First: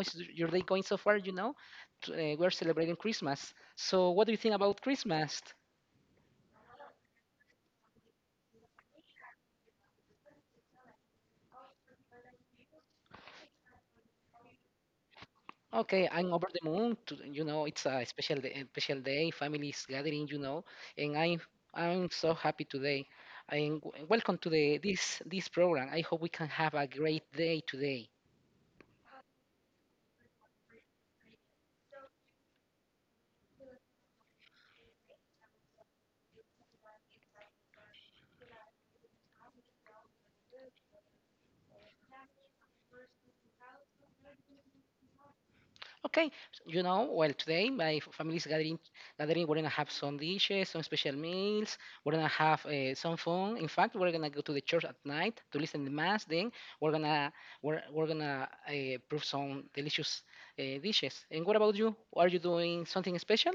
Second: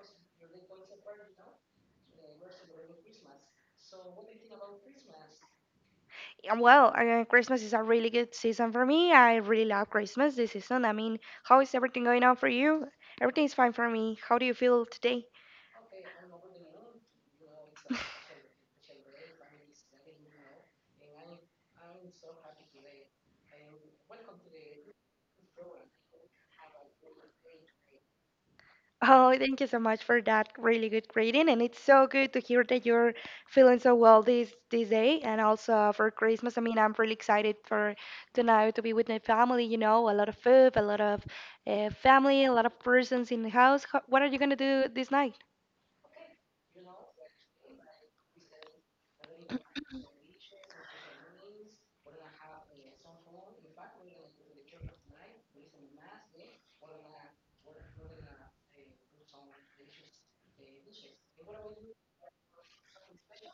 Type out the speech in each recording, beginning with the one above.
How's your day going so far? We're celebrating Christmas. So, what do you think about Christmas? Christmas is a really good season for me. I really love Christmas this season. I mean, how is everything going on for you? Everything's fine for me. How do you feel today? Okay, I'm over the moon. It's a special day, a special day. Families gathering. And I'm so happy today. Welcome to the this this program. I hope we can have a great day today. Oh, thank you so much for that really good greeting, and it's so good to hear that you're feeling so well this day, and also for Christmas. I mean, I'm really excited for tonight to be with my family. You know, a lot of food, a lot of family, a lot of persons in the house. What are you gonna do this night? Okay, well, today family is gathering. Gathering, we're gonna have some dishes, some special meals. We're gonna have some fun. In fact, we're gonna go to the church at night to listen to mass. Then we're gonna we're gonna prove some delicious dishes. And what about you? Are you doing something special?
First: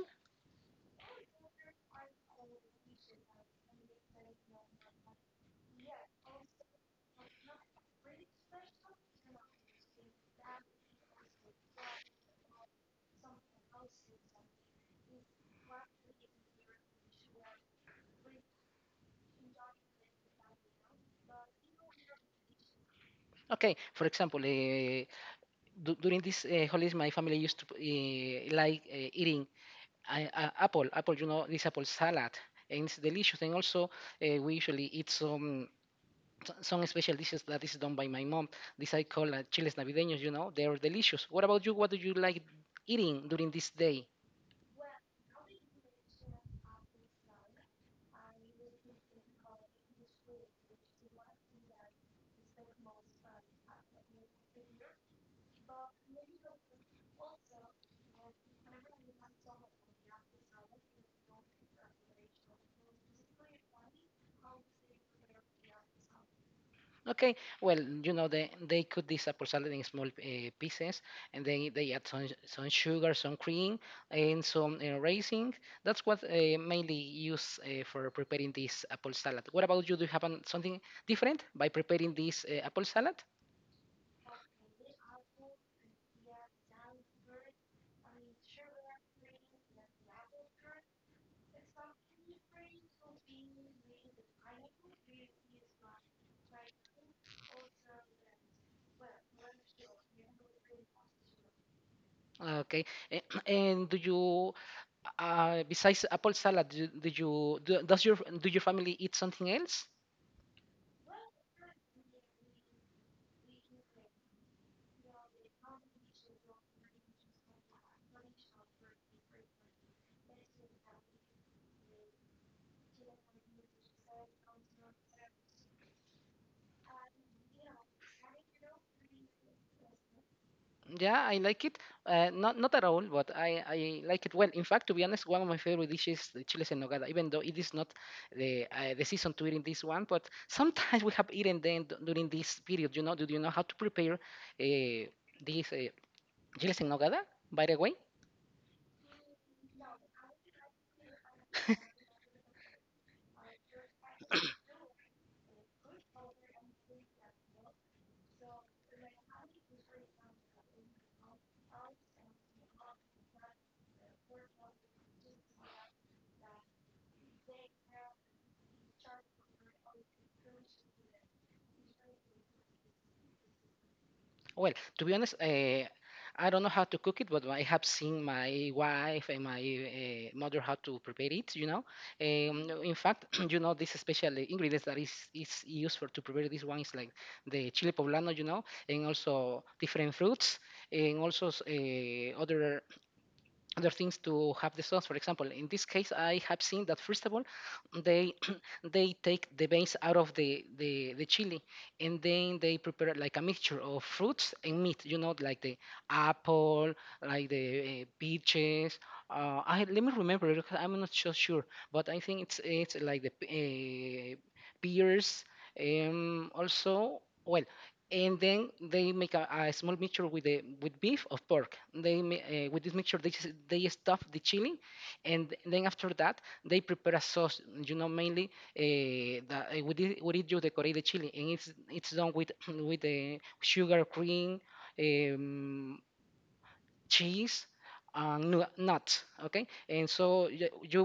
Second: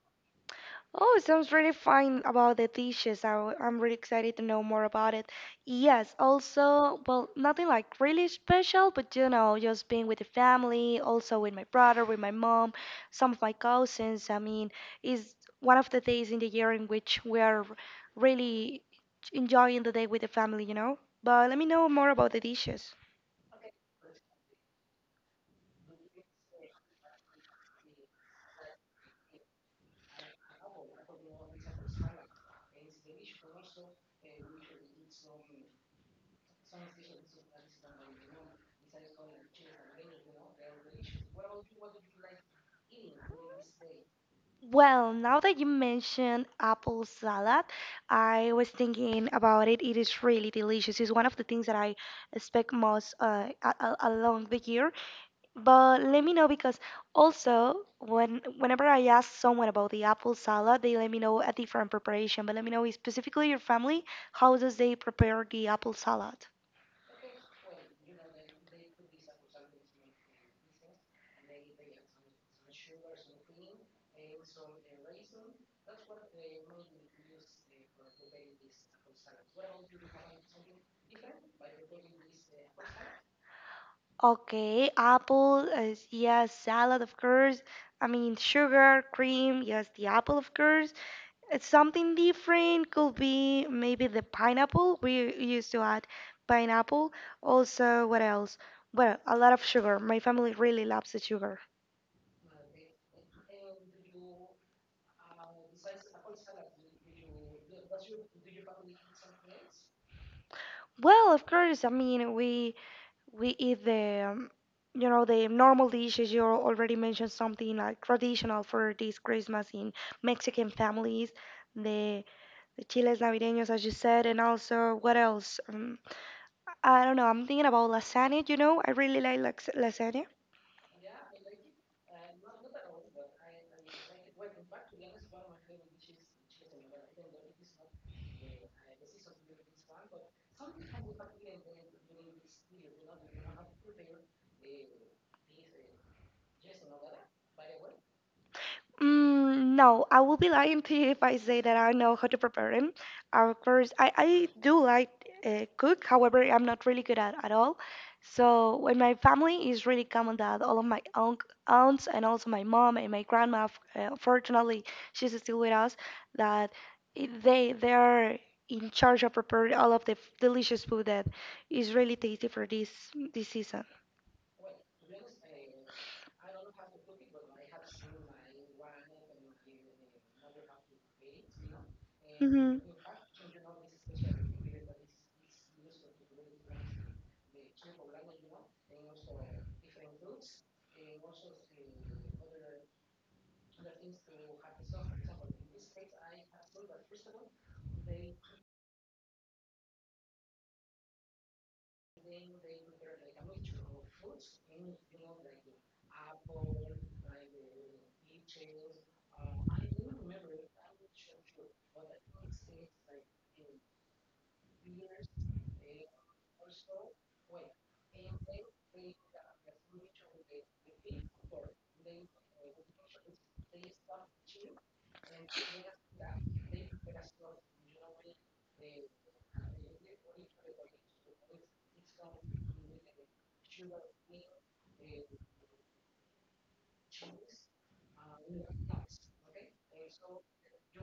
Oh, it sounds really fine about the dishes. I'm really excited to know more about it. Yes, also, well, nothing like really special, but just being with the family, also with my brother, with my mom, some of my cousins. I mean, is one of the days in the year in which we are really enjoying the day with the family, you know? But let me know more about the dishes. Okay, for example, during this holidays, my family used to like eating apple. You know, this apple salad, and it's delicious. And also, we usually eat some. Some special dishes that is done by my mom. This I call chiles navideños. You know, they are delicious. What about you? What do you like eating during this day? Well, now that you mention apple salad, I was thinking about it. It is really delicious. It's one of the things that I expect most along the year. But let me know because also whenever I ask someone about the apple salad, they let me know a different preparation. But let me know specifically your family, how does they prepare the apple salad? Okay, well, you know, they cut this apple salad in small pieces, and then they add some sugar, some cream, and some raisin. That's what mainly use for preparing this apple salad. What about you? Do you have an, something different by preparing this apple salad? Okay, apple, yes, salad, of course. I mean, sugar, cream, yes, the apple, of course. It's something different could be maybe the pineapple. We used to add pineapple. Also, what else? Well, a lot of sugar. My family really loves the sugar. Ah, okay. A- And besides apple salad, do, do you do, does your do your family eat something else? Well, of course. I mean, we eat the you know the normal dishes. You already mentioned something like traditional for this Christmas in Mexican families. The the chiles navideños, as you said, and also what else? I don't know. I'm thinking about lasagna. You know, I really like lasagna. Yeah, I like it. Not not at all, but I like it well. In fact, to be honest, one of my favorite dishes is the chiles en nogada. Even though it is not the season to eat in this one, but sometimes we have eaten them during this period. You know, do you know how to prepare uh, these chiles en nogada? By the way. Mm, no, I will be lying to you if I say that I know how to prepare them. Of course, I do like cook. However, I'm not really good at all. So when my family is really common that all of my unc aunts and also my mom and my grandma, fortunately, she's still with us, that they are in charge of preparing all of the delicious food that is really tasty for this season. Well, to be honest, I don't know how to cook it, but I have seen my wife and my mother how to prepare it. You know, Hmm. in fact, you know this special ingredients that is used for to prepare this one is like the chile poblano, you know, and also different fruits, and also other things to have the sauce. For example, in this case, I have seen that first of all, they they take the veins out of the chili, and then they prepare like a mixture of fruits and meat. You know, like the apple, like the peaches. I Let me remember, because I'm not so sure, but I think it's like the uh, pears. Also, well, and then they make a small mixture with the with beef or pork. With this mixture they stuff the chili, and then after that they prepare a sauce. You know mainly with it you decorate the chili, and it's done with with the sugar cream. Um, Cheese and nuts, okay. And so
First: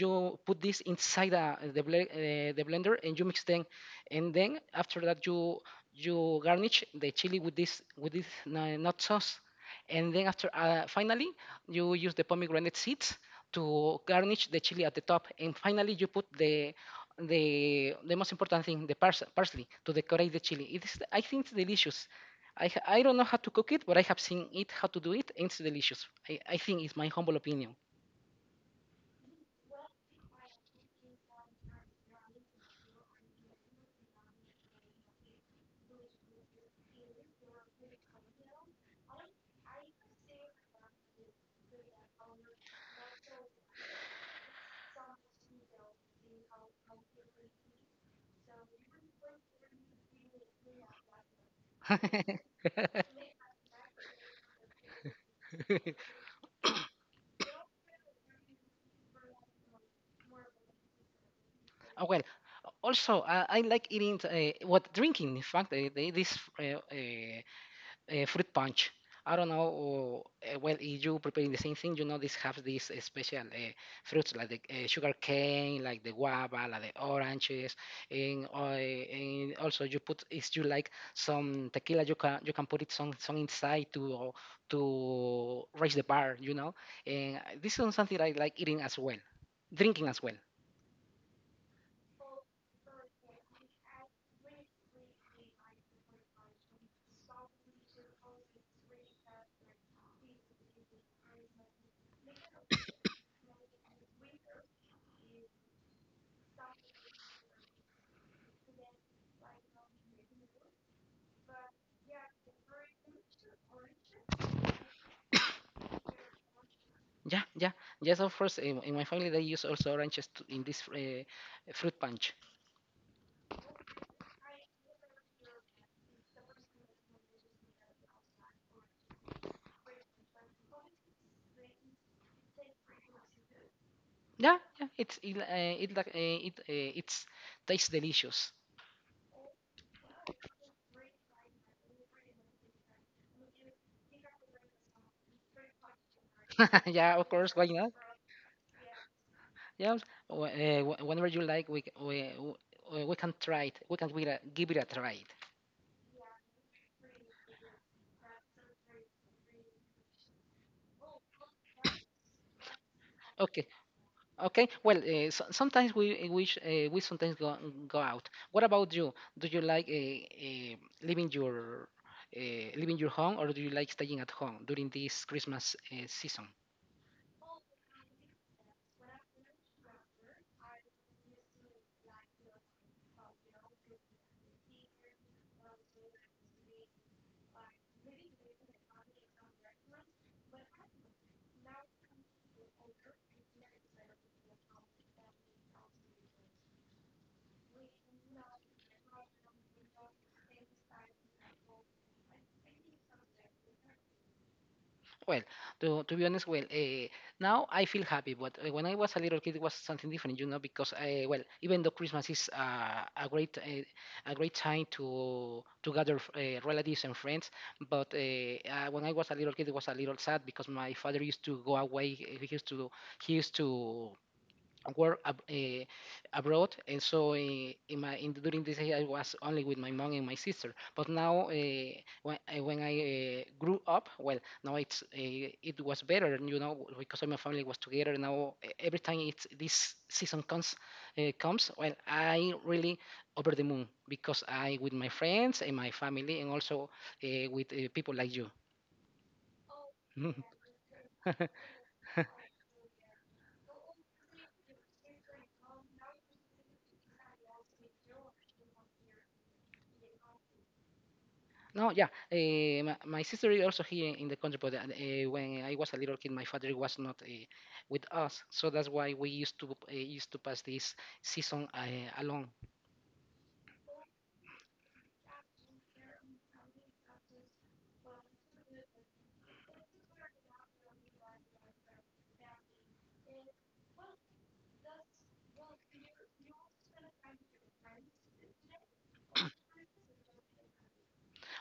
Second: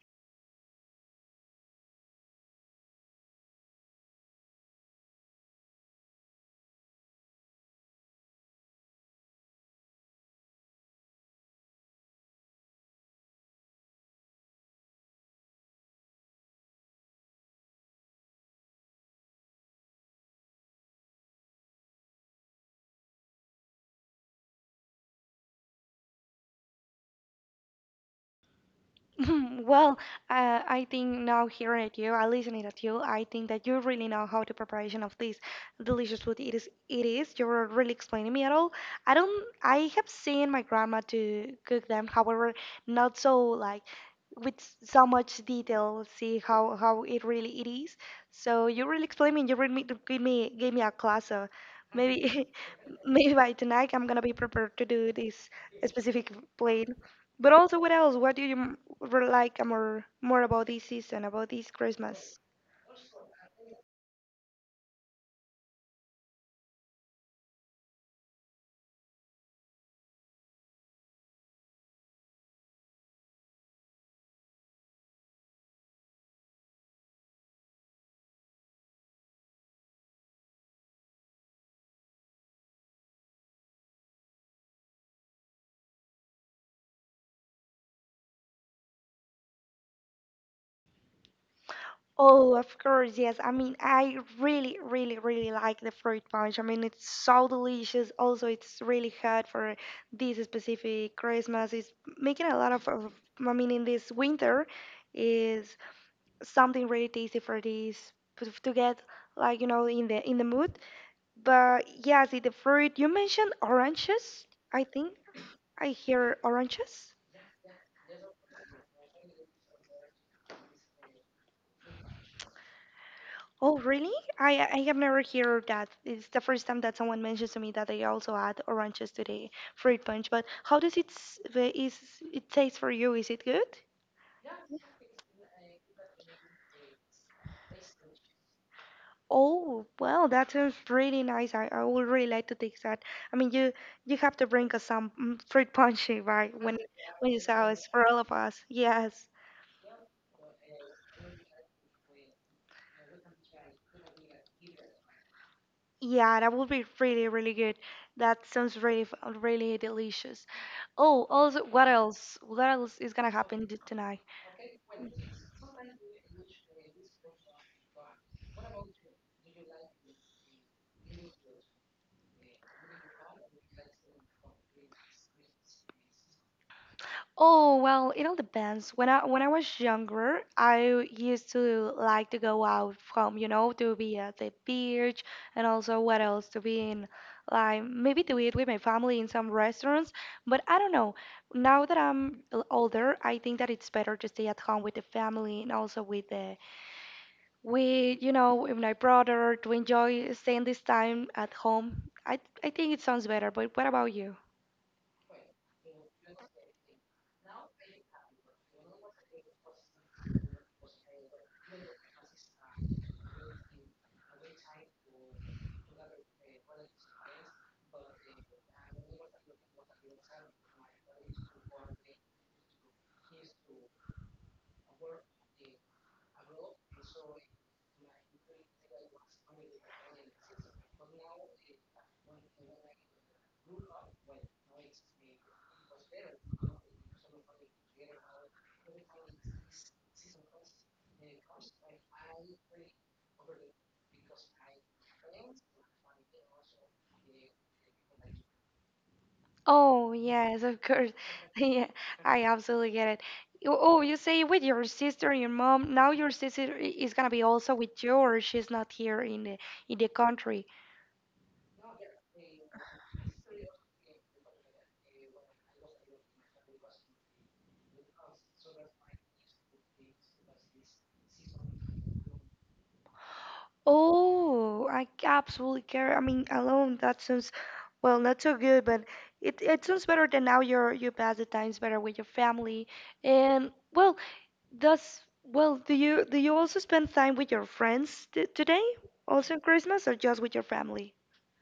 you put this inside the blender and you mix them, and then after that you garnish the chili with this nut sauce, and then after finally you use the pomegranate seeds to garnish the chili at the top, and finally you put the most important thing, the parsley, to decorate the chili. It is, I think it's delicious. I don't know how to cook it, but I have seen it how to do it. And it's delicious. I think it's my humble opinion. Well, I think now hearing at you, I listening at you, I think that you really know how the preparation of this delicious food it is. It is. You're really explaining me at all. I don't. I have seen my grandma to cook them. However, not so like with so much detail. See how it really it is. So you really explain me. You really me- give me give me a class. So maybe maybe by tonight I'm gonna be prepared to do this specific plate. But also, what else? What do you like more about this season, about this Oh, well, Christmas? also I like eating what drinking. In fact, the, this fruit punch. I don't know. Or, well, if you preparing the same thing, you know, this have these special fruits like the sugar cane, like the guava, like the oranges, and also you put, if you like some tequila, you can put it some inside to raise the bar, you know. And this is something I like eating as well, drinking as well. Oh, of course, yes. I mean, I really, really, really like the fruit punch. I mean, it's so delicious. Also, it's really hot for this specific Christmas. It's making a lot of I mean, in this winter, is something really tasty for this to get like you know in the mood. But yeah, see the fruit. You mentioned oranges. I think I hear oranges. Yeah, yeah, yes. Of course, in my family they use also oranges to, in this fruit punch. Oh, really? I have never heard of that. It's the first time that someone mentions to me that they also add oranges to the fruit punch. But how does is it taste for you? Is it good? Yeah, yeah, it's it it like it it's tastes delicious. Oh, well, that sounds really nice. I would really like to taste that. I mean, you have to bring us some fruit punch, right? Yeah, of When you course, why saw us not? for all of us. Yes. Yeah, whenever you like, we can try it. We can give it a try. Yeah, that would be really, really good. That sounds really delicious. Oh, also, what else? What else is gonna happen Okay, tonight? okay. Well, so, sometimes we sometimes go out. What about you? Do you like leaving your uh, leaving your home, or do you like staying at home during this Christmas season? Oh, well, it all depends. When I was younger, I used to like to go out from, you know, to be at the beach and also what else to be in like maybe to eat with my family in some restaurants, but I don't know. Now that I'm older, I think that it's better to stay at home with the family and also with the with, you know, with my brother to enjoy staying this time at home. I think it sounds better, but what about you? Well, to be honest, well, now I feel happy, but when I was a little kid, it was something different, you know, because well, even though Christmas is a great time to gather relatives and friends, but when I was a little kid, it was a little sad because my father used to go away. He used to he used to work abroad, and so during this year I was only with my mom and my sister. But now, when I grew up, well, now it's it was better, you know, because my family was together. Now every time it's this season comes, well, I really over the moon, because I with my friends and my family, and also with people like you. Oh, yes, of course. Yeah, I absolutely get it. Oh, you say with your sister and your mom. Now your sister is gonna be also with you, or she's not here in the country. No, yeah. My sister is also here in the country, but when I was a little kid, my father was not with us, so that's why we used to pass this season alone. Oh, I absolutely care. I mean, alone that sounds well not so good, but it sounds better than now. You pass the times better with your family, and well, does well do you also spend time with your friends t today, also in Christmas, or just with your family?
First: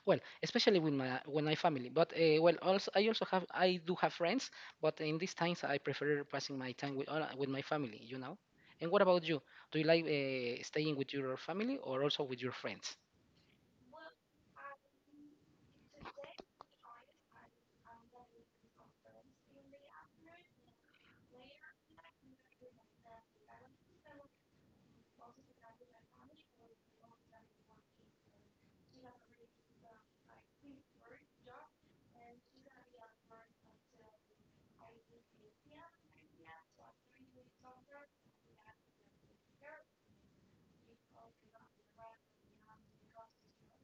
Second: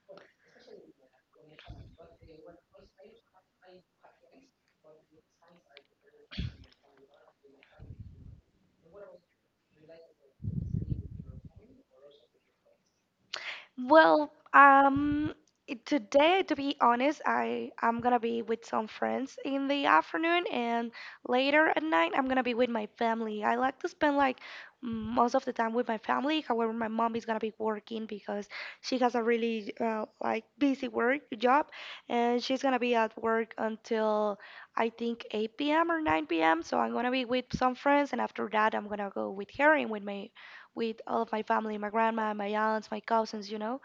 Well, especially with my family, but well, also I do have friends, but in these times I prefer passing my time with with my family, you know. And what about you? Do you like staying with your family or also with your friends? Well, it- today, to be honest, I'm gonna be with some friends in the afternoon, and later at night, I'm gonna be with my family. I like to spend like most of the time with my family. However, my mom is gonna be working because she has a really like busy work job, and she's gonna be at work until I think 8 p.m. or 9 p.m. So I'm gonna be with some friends, and after that, I'm gonna go with her and with my with all of my family, my grandma, my aunts, my cousins, you know.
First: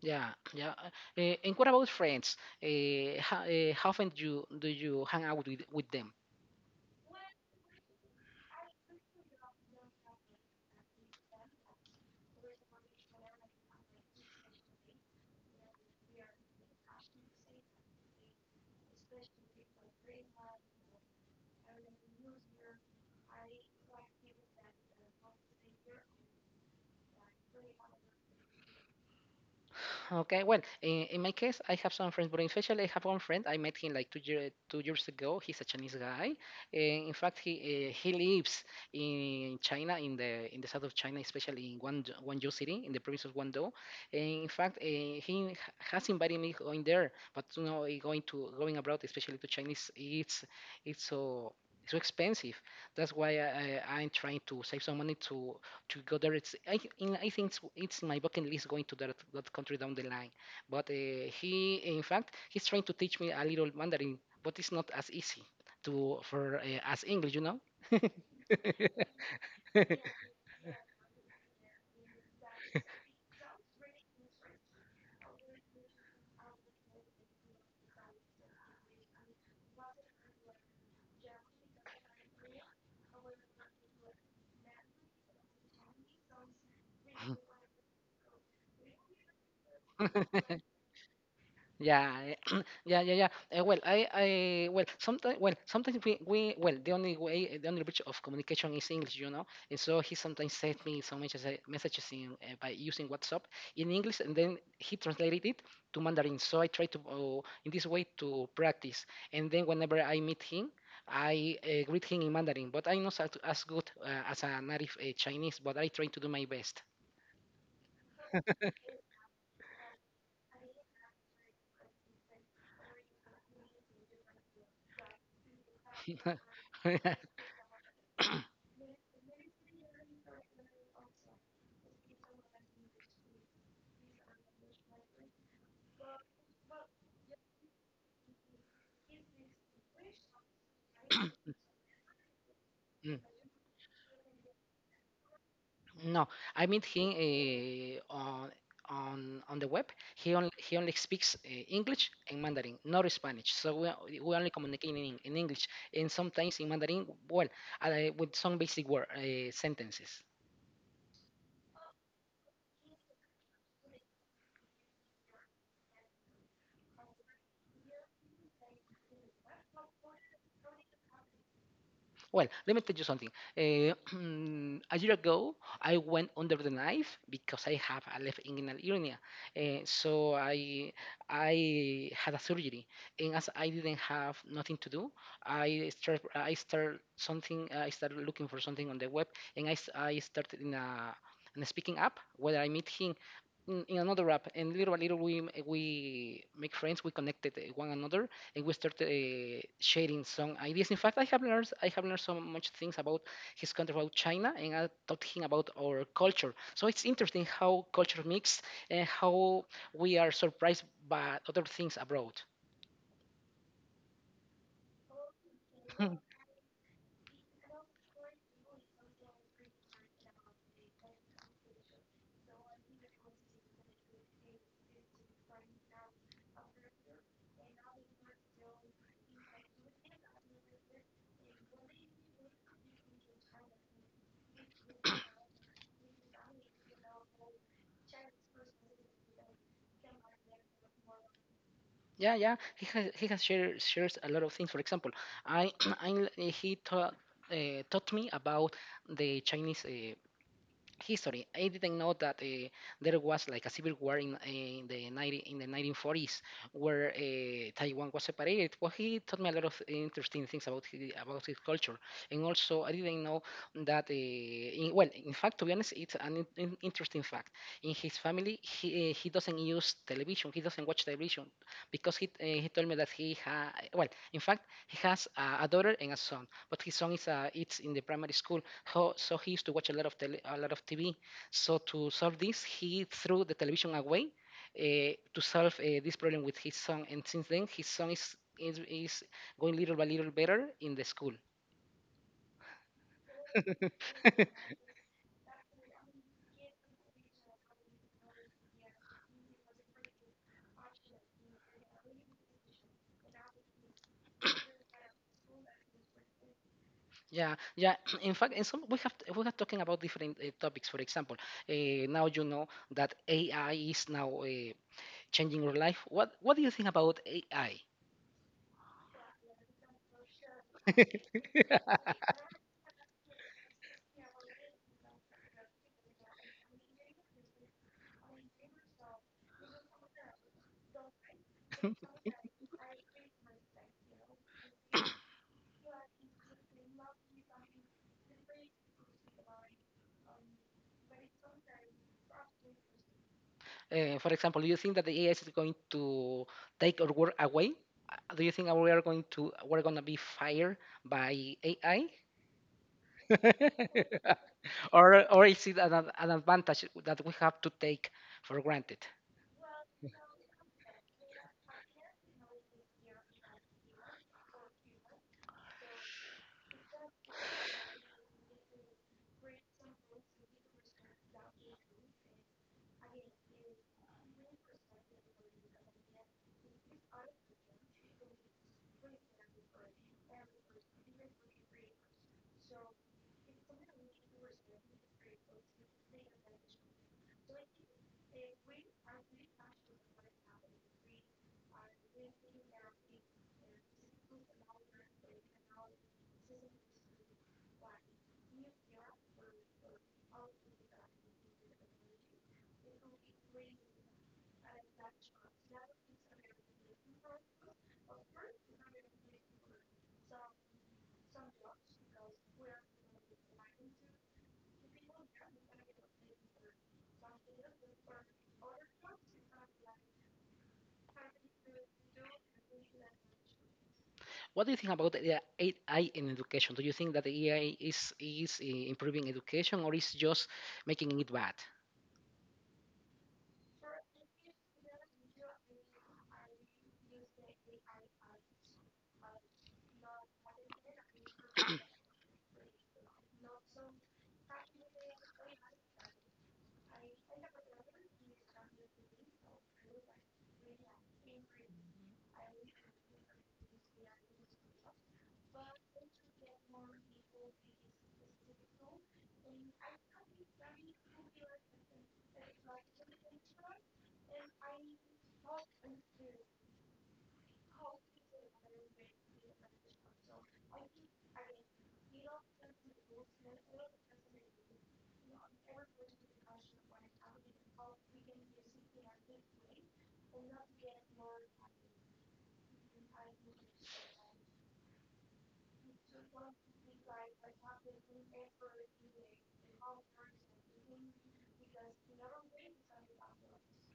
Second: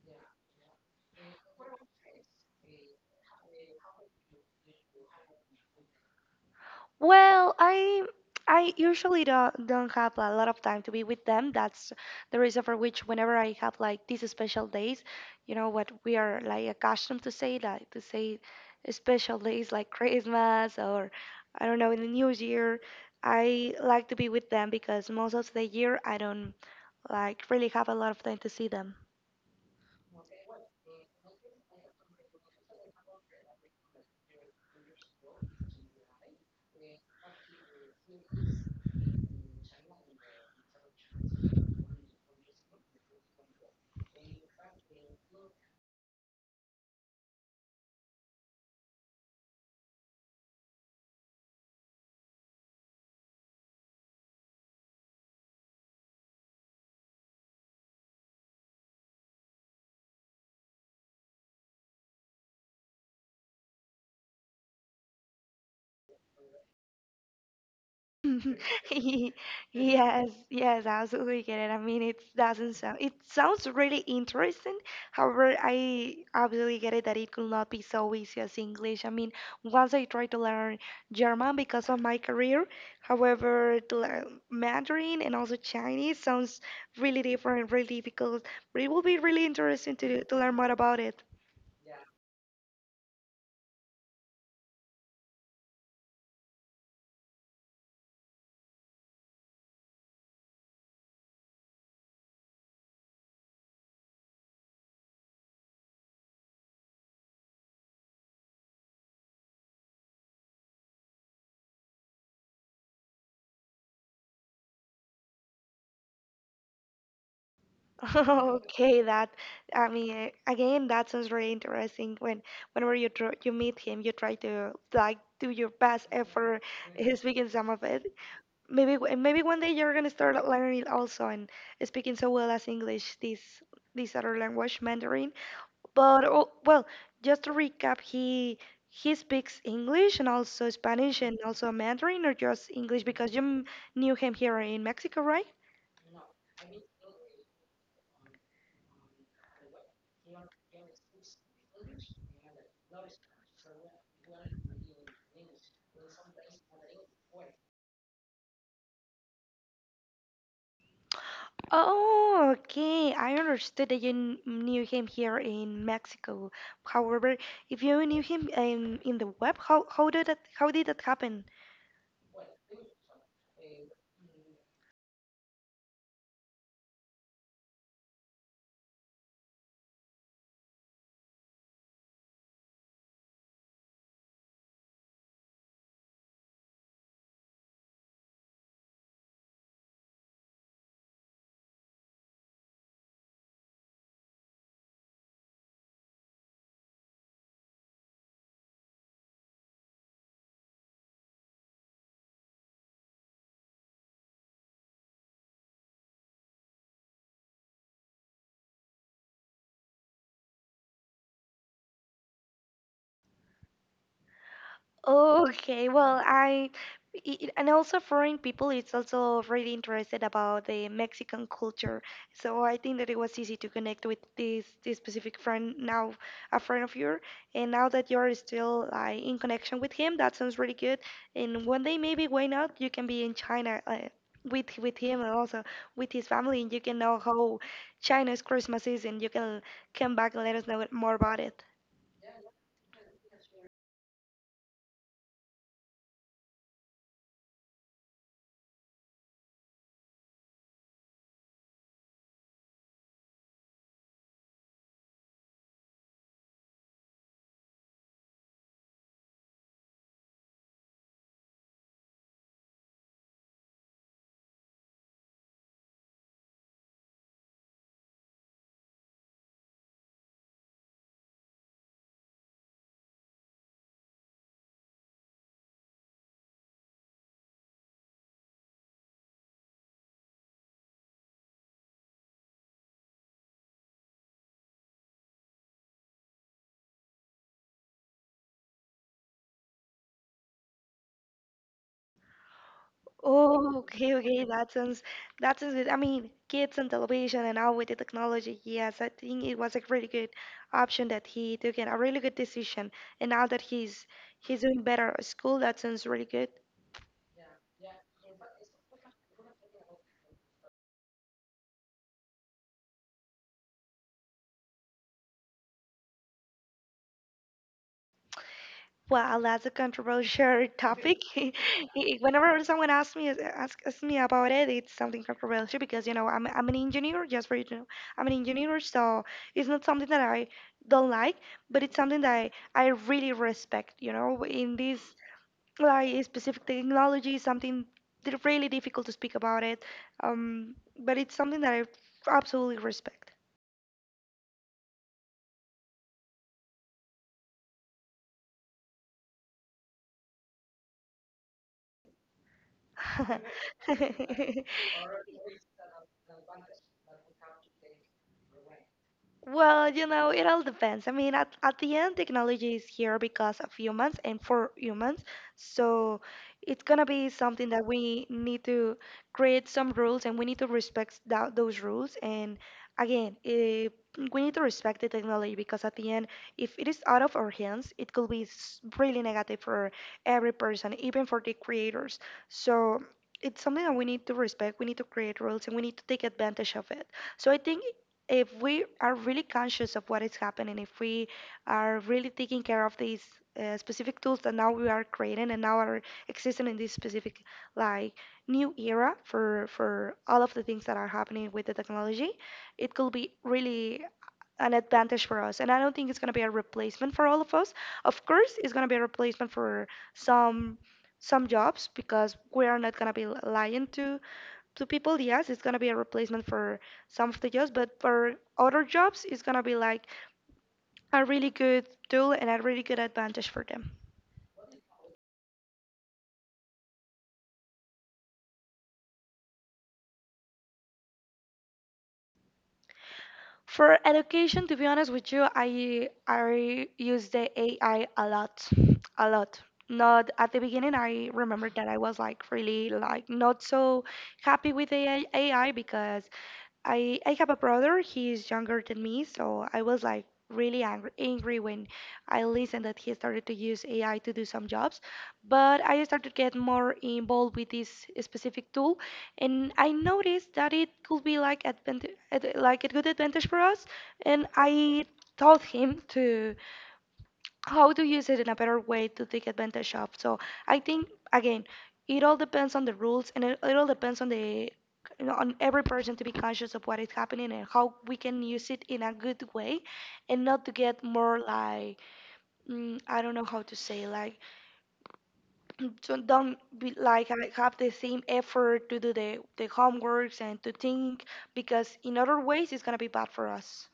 Yeah, yeah. And what about friends? How often do you hang out with them? Well, I usually don't have a lot of time to be with them. That's the reason for which whenever I have like these special days, you know what we are like accustomed to say, special days like Christmas or I don't know in the New Year, I like to be with them because most of the year I don't like really have a lot of time to see them. Okay, well, in my case, I have some friends, but especially I have one friend. I met him like 2 year, 2 years ago. He's a Chinese guy. In fact, he lives in China, in the south of China, especially in Guangzhou, Guangzhou city, in the province of Guangdong. And in fact, has invited me going there, but you know, going abroad, especially to Chinese, it's so so expensive. That's why I'm trying to save some money to go there. It's I, th- in, I think it's my bucket list going to that country down the line. But in fact, he's trying to teach me a little Mandarin, but it's not as easy to for as English, you know. Yes, yes, I absolutely get it. I mean, it doesn't sound, it sounds really interesting. However, I absolutely get it that it could not be so easy as English. I mean, once I tried to learn German because of my career, however, to learn Mandarin and also Chinese sounds really different, really difficult, but it will be really interesting to, to learn more about it. Yeah, yeah, well, sometimes the only way, eh, the only bridge of communication is English, you know. And so he sometimes sent me some messages, by using WhatsApp in English, and then he translated it to Mandarin. So I try to, in this way, to practice. And then whenever I meet him, I greet him in Mandarin. But I'm not as as good as a native Chinese, but I try to do my best. Okay, that I mean again that sounds really interesting. When whenever you meet him, you try to like do your best effort speaking some of it. Maybe maybe one day you're gonna start learning also and speaking so well as English, this other language, Mandarin. But oh, well, just to recap, he speaks English and also Spanish and also Mandarin or just English Mm. because you knew him here in Mexico, right? No, I mean he on the web. He only speaks English and Mandarin, not Spanish. So we, we only communicate in English and sometimes in Mandarin. Well, uh, with some basic word sentences. Oh, okay. I understood that you knew him here in Mexico. However, if you knew him in the web, how did that happen? Well, let me tell you something. Uh, a year ago, I went under the knife because I have a left inguinal hernia. So I had a surgery, and as I didn't have nothing to do, I start something. I started looking for something on the web, and I started in a speaking app where I meet him in another app, and little by little we make friends. We connected one another, and we started sharing some ideas. In fact, I have learned so much things about his country, about China, and I taught him about our culture. So it's interesting how culture mix and how we are surprised by other things abroad. Oh, okay, well, and also foreign people is also really interested about the Mexican culture. So I think that it was easy to connect with this specific friend now, a friend of yours, and now that you're still like in connection with him, that sounds really good. And one day maybe why not? You can be in China with him and also with his family, and you can know how China's Christmas is, and you can come back and let us know more about it. Yeah, yeah, he has shared shares a lot of things. For example, I I he taught. Taught me about the Chinese history. I didn't know that there was like a civil war in the 90, in the 1940s where Taiwan was separated. Well, he taught me a lot of interesting things about about his culture, and also I didn't know that. Well, in fact, to be honest, it's an interesting fact. In his family, he doesn't use television. He doesn't watch television because he told me that he ha well, in fact, he has a daughter and a son, but his son is it's in the primary school, so, so he used to watch a lot of TV. So to solve this, he threw the television away to solve this problem with his son, and since then his son is going little by little better in the school. Oh, okay, okay. That sounds good. I mean, kids and television and now with the technology, yes, I think it was a really good option that he took and a really good decision. And now that he's doing better at school, that sounds really good. Yeah, yeah. In fact, in some, we are talking about different topics. For example, now you know that AI is now changing your life. What do you think about AI? Well, that's a controversial topic. Whenever someone asks me about it, it's something controversial because you know I'm an engineer. Just for you to know, I'm an engineer, so it's not something that I don't like, but it's something that I really respect, you know, in this like a specific technology, something really difficult to speak about it. But it's something that I absolutely respect. For example, do you think that the AI is going to take our work away? Do you think we're going to be fired by AI? Or is it an, an advantage that we have to take for granted? Well, you know, it all depends. I mean, at the end, technology is here because of humans and for humans. So it's gonna be something that we need to create some rules and we need to respect those rules. And again, we need to respect the technology because at the end, if it is out of our hands, it could be really negative for every person, even for the creators. So it's something that we need to respect. We need to create rules and we need to take advantage of it. So I think if we are really conscious of what is happening, if we are really taking care of these specific tools that now we are creating and now are existing in this specific like new era for all of the things that are happening with the technology, it could be really an advantage for us. And I don't think it's going to be a replacement for all of us. Of course, it's going to be a replacement for some some jobs because we are not going to be lying to people. Yes, it's gonna be a replacement for some of the jobs, but for other jobs, it's gonna be like a really good tool and a really good advantage for them. What do you think about the AI in education? Do you think that the AI is improving education or is just making it bad? For education, to be honest with you, I use the AI a lot, a lot. Not at the beginning, I remember that I was like really like not so happy with the AI because I have a brother. He's younger than me, so I was like really angry when I listened that he started to use AI to do some jobs. But I started to get more involved with this specific tool, and I noticed that it could be like like a good advantage for us. And I told him to how to use it in a better way to take advantage of. So I think again, it all depends on the rules and it all depends on the you know, on every person to be conscious of what is happening and how we can use it in a good way and not to get more like I don't know how to say like so don't be like have the same effort to do the homeworks and to think because in other ways it's gonna be bad for us.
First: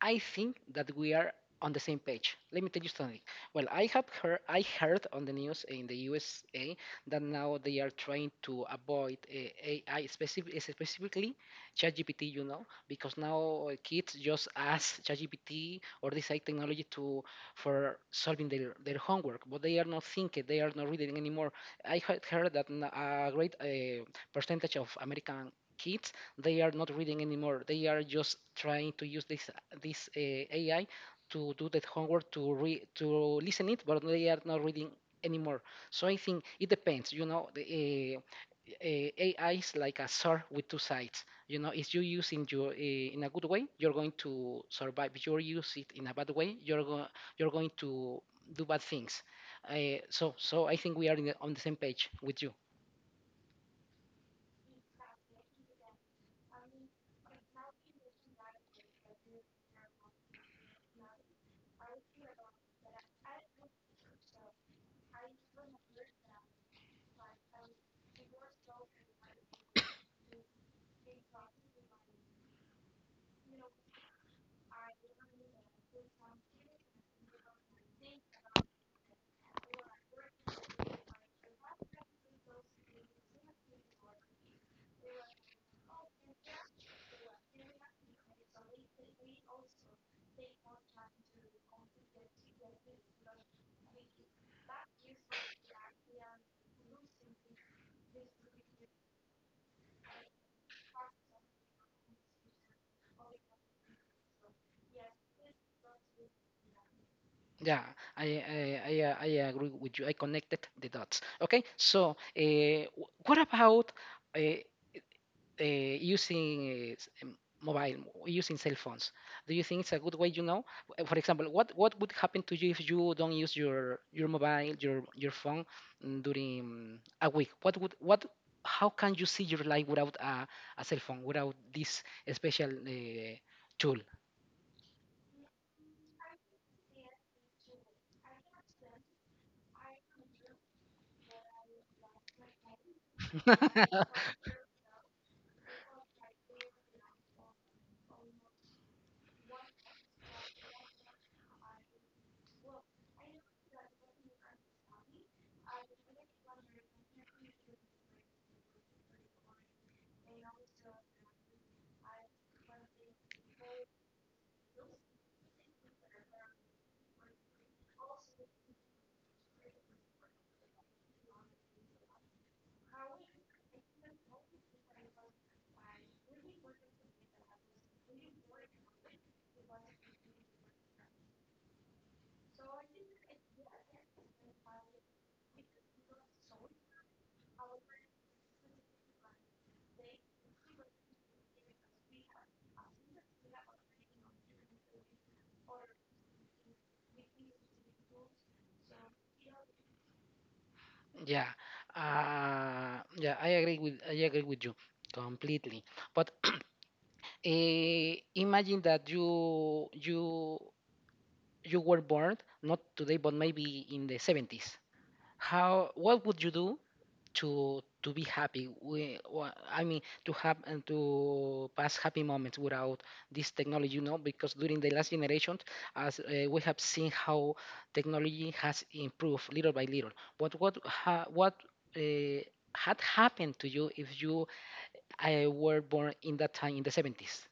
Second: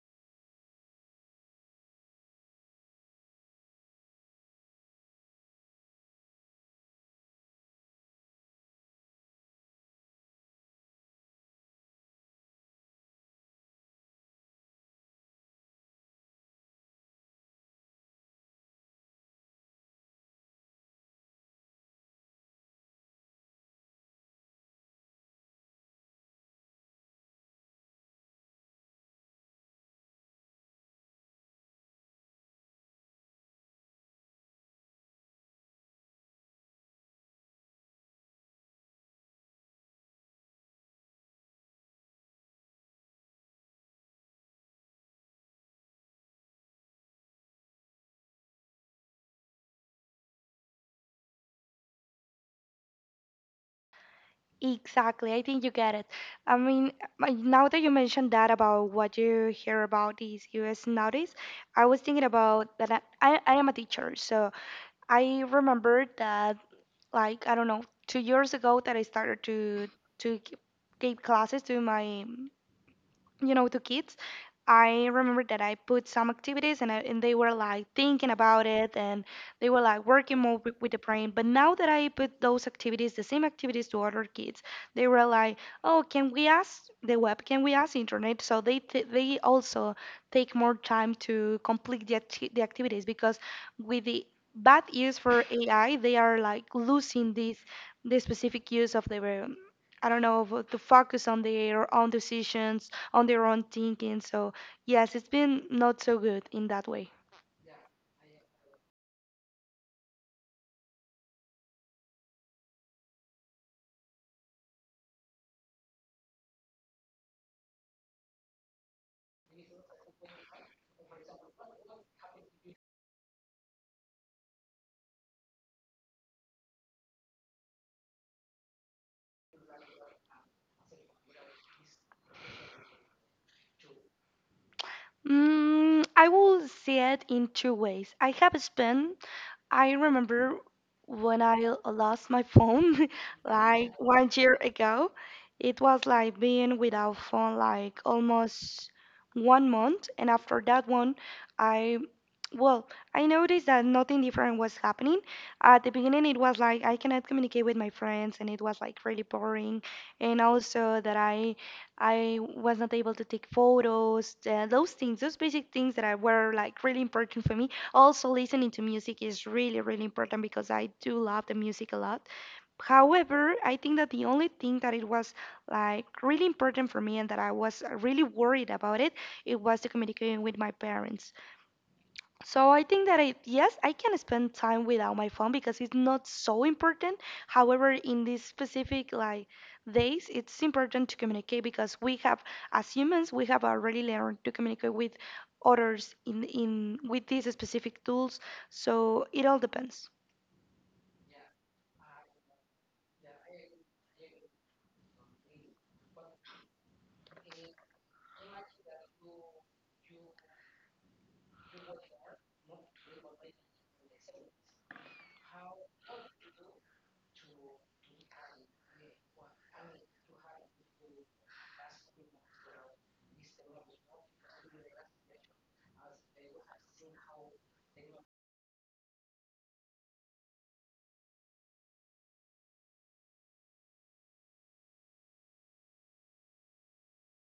I think that we are on the same page. Let me tell you something. Well, I heard on the news in the USA that now they are trying to avoid AI specifically ChatGPT, you know, because now kids just ask ChatGPT or this AI technology to for solving their homework, but they are not thinking, they are not reading anymore. I had heard that a great percentage of American kids, they are not reading anymore. They are just trying to use this AI to do the homework to listen it, but they are not reading anymore. So I think it depends. You know, AI is like a sword with two sides. You know, if you use in your in a good way, you're going to survive. If you use it in a bad way, you're going to do bad things. So I think we are in on the same page with you. Exactly. I think you get it. I mean, now that you mentioned that about what you hear about these US nowadays, I was thinking about that I am a teacher. So I remember that, like, I don't know, 2 years ago that I started to to g- give classes to my you know to kids. I remember that I put some and they were like thinking about it and they were like working more with the brain. But now that I put those activities, the same activities to other kids, they were like, oh, can we ask the web, can we ask internet? So they also take more time to complete the activities because with the bad use for AI they are like losing this the specific use of the I don't know, to focus on their own decisions, on their own thinking. So yes, it's been not so good in that way. Yeah, I agree with you. I connected the dots. Okay, so what about uh, uh, using uh, s- um, mobile, using cell phones? Do you think it's a good way, you know? For example, what would happen to you if you don't use your mobile, your phone during a week? How can you see your life without a, a cell phone, without this special tool? I will see it in two ways. I have spent I remember when I lost my phone like 1 year ago. It was like being without phone like almost 1 month, and after that one, I well, I noticed that nothing different was happening. At the beginning, it was like I cannot communicate with my friends, and it was like really boring, and also that I was not able to take photos, those things, those basic things that I were like really important for me. Also, listening to music is really, really important because I do love the music a lot. However, I think that the only thing that it was like really important for me and that I was really worried about it, it was the communicating with my parents. So I think that I, yes, I can spend time without my phone because it's not so important. However, in these specific like days, it's important to communicate because we have as humans, we have already learned to communicate with others in with these specific tools. So it all depends. Yeah, yeah, I agree with you completely. But imagine that you were born not today, but maybe in the 70s. How What would you do to be happy I mean to have and to pass happy moments without this technology, you know, because during the last generation, as we have seen how technology has improved little by little, but what ha, what uh, had happened to you if you were born in that time, in the 70s,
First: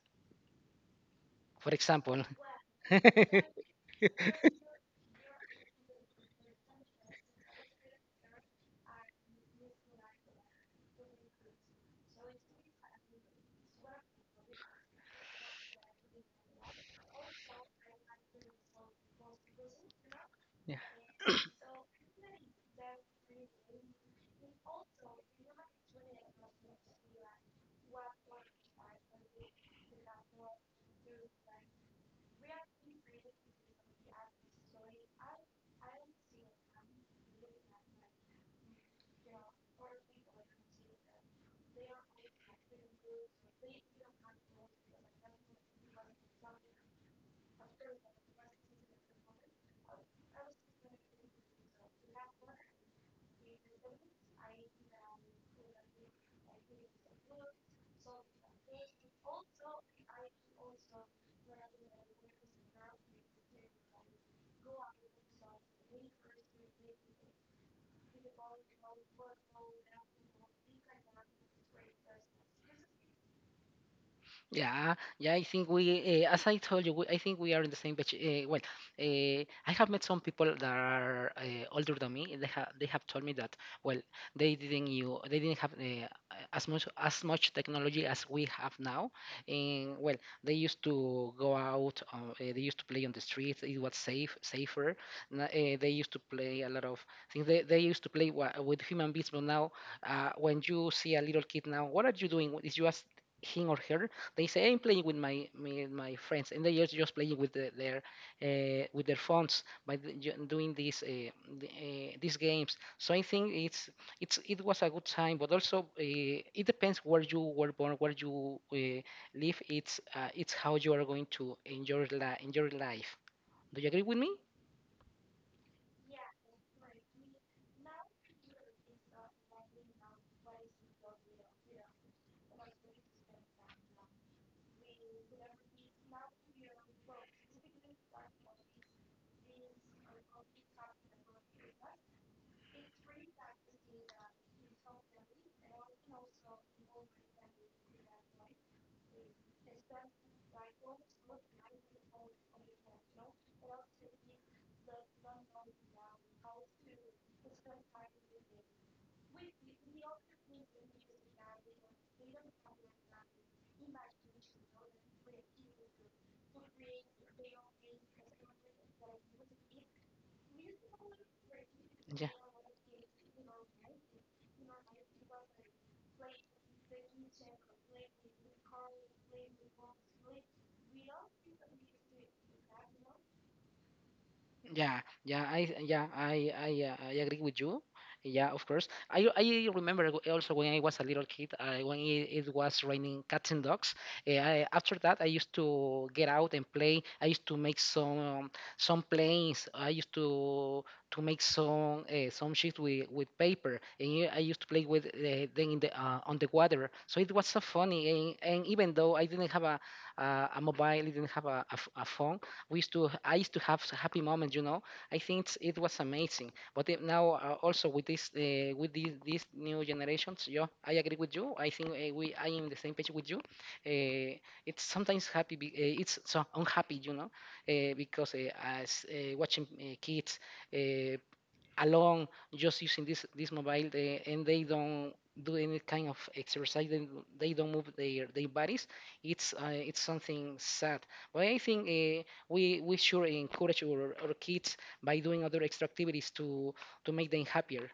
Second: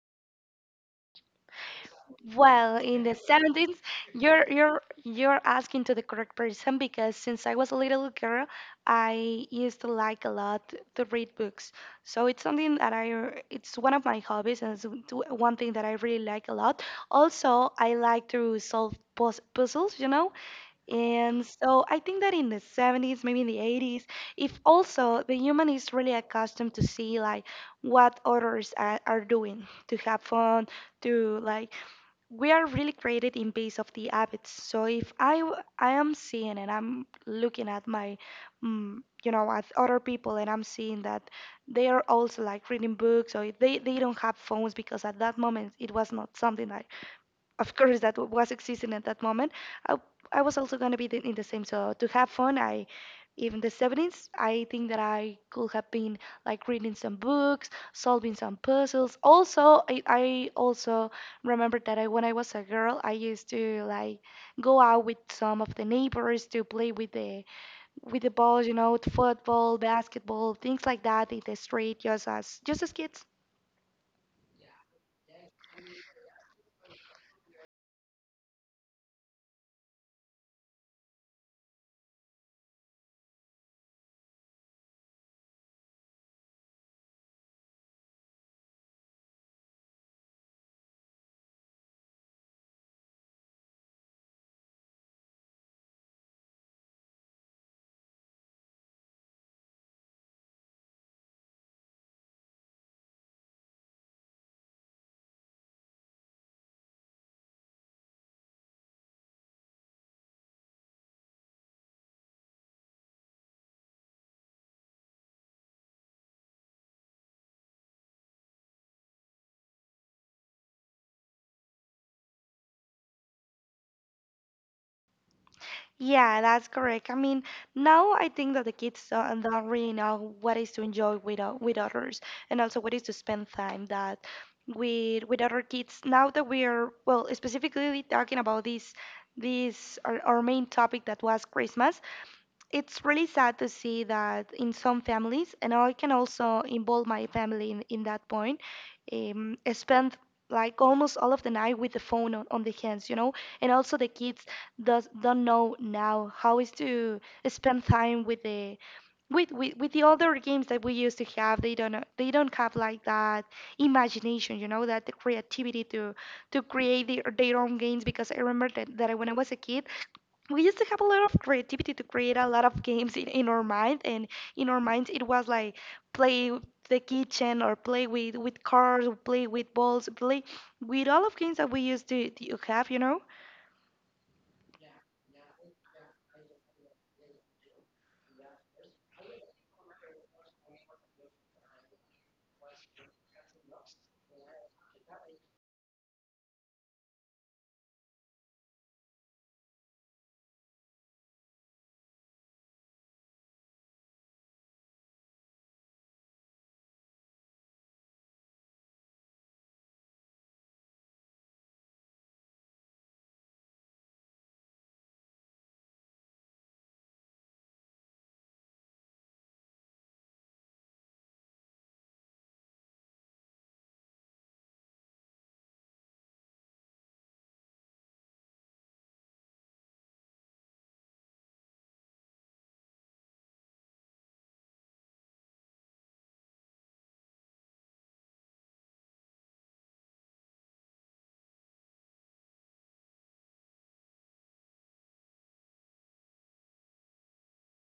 for example? Well, in the 70s, you're you're asking to the correct person because since I was a little girl, I used to like a lot to read books. So it's something that I it's one of my hobbies and it's one thing that I really like a lot. Also, I like to solve puzzles, you know. And so I think that in the 70s, maybe in the 80s, if also the human is really accustomed to see like what others are doing to have fun, to like we are really created in base of the habits. So if I I am seeing and I'm looking at my mm, you know at other people and I'm seeing that they are also like reading books or they don't have phones because at that moment it was not something that of course that was existing at that moment, i, I was also going to be in the same so to have fun. I even the 70s I think that I could have been like reading some books, solving some puzzles. Also I also remember that when I was a girl I used to like go out with some of the neighbors to play with the balls, you know, with football, basketball, things like that in the street, just as kids. Yeah, yeah, I think as I told you, I think we are in the same batch. Well, uh, I have met some people that are older than me. They have told me that, well, they didn't have as much technology as we have now. And well, they used to go out. They used to play on the streets. It was safer. They used to play a lot of things. They used to play with human beings, but now, when you see a little kid now, what are you doing? Is you ask him or her, they say I'm playing with my friends, and they are just playing with the, their with their phones by doing these these games. So I think it was a good time, but also it depends where you were born, where you live. It's how you are going to enjoy enjoy life. Do you agree with me? Yeah, that's correct. I mean, now I think that the kids don't really know what is to enjoy with with others, and also what is to spend time that with other kids. Now that we are well, specifically talking about this our main topic that was Christmas, it's really sad to see that in some families, and I can also involve my family in that point, spend like almost all of the night with the phone on the hands, you know, and also the kids don't know now how is to spend time with the with the other games that we used to have. They don't know, they don't have like that imagination, you know, that the creativity to create their own games. Because I remember that when I was a kid, we used to have a lot of creativity to Yeah. create a lot of games in our mind and in our minds. It was like play with the kitchen or play with cars or play with balls, play with all of games that we used to have, you know. Yeah, yeah, I agree with you. Yeah, of course. I remember also when I was a little kid, when it was raining cats and dogs. I, after that, I used to get out and play. I used to make some planes. I used to make some sheets with paper, and yeah, I used to play with them in the on the water. So it was so funny. And even though I didn't have a mobile, I didn't have a, a phone, we used to I used to have happy moments, you know. I think it was amazing, but it, now also with this with these new generations, yeah, I agree with you. I think we I am the same page with you. It's sometimes happy be, It's so unhappy, you know, because as watching kids uh, alone, just using this mobile, and they don't do any kind of exercise. They don't move their bodies. It's something sad, but I think we should encourage our kids by doing other extra activities to make them happier.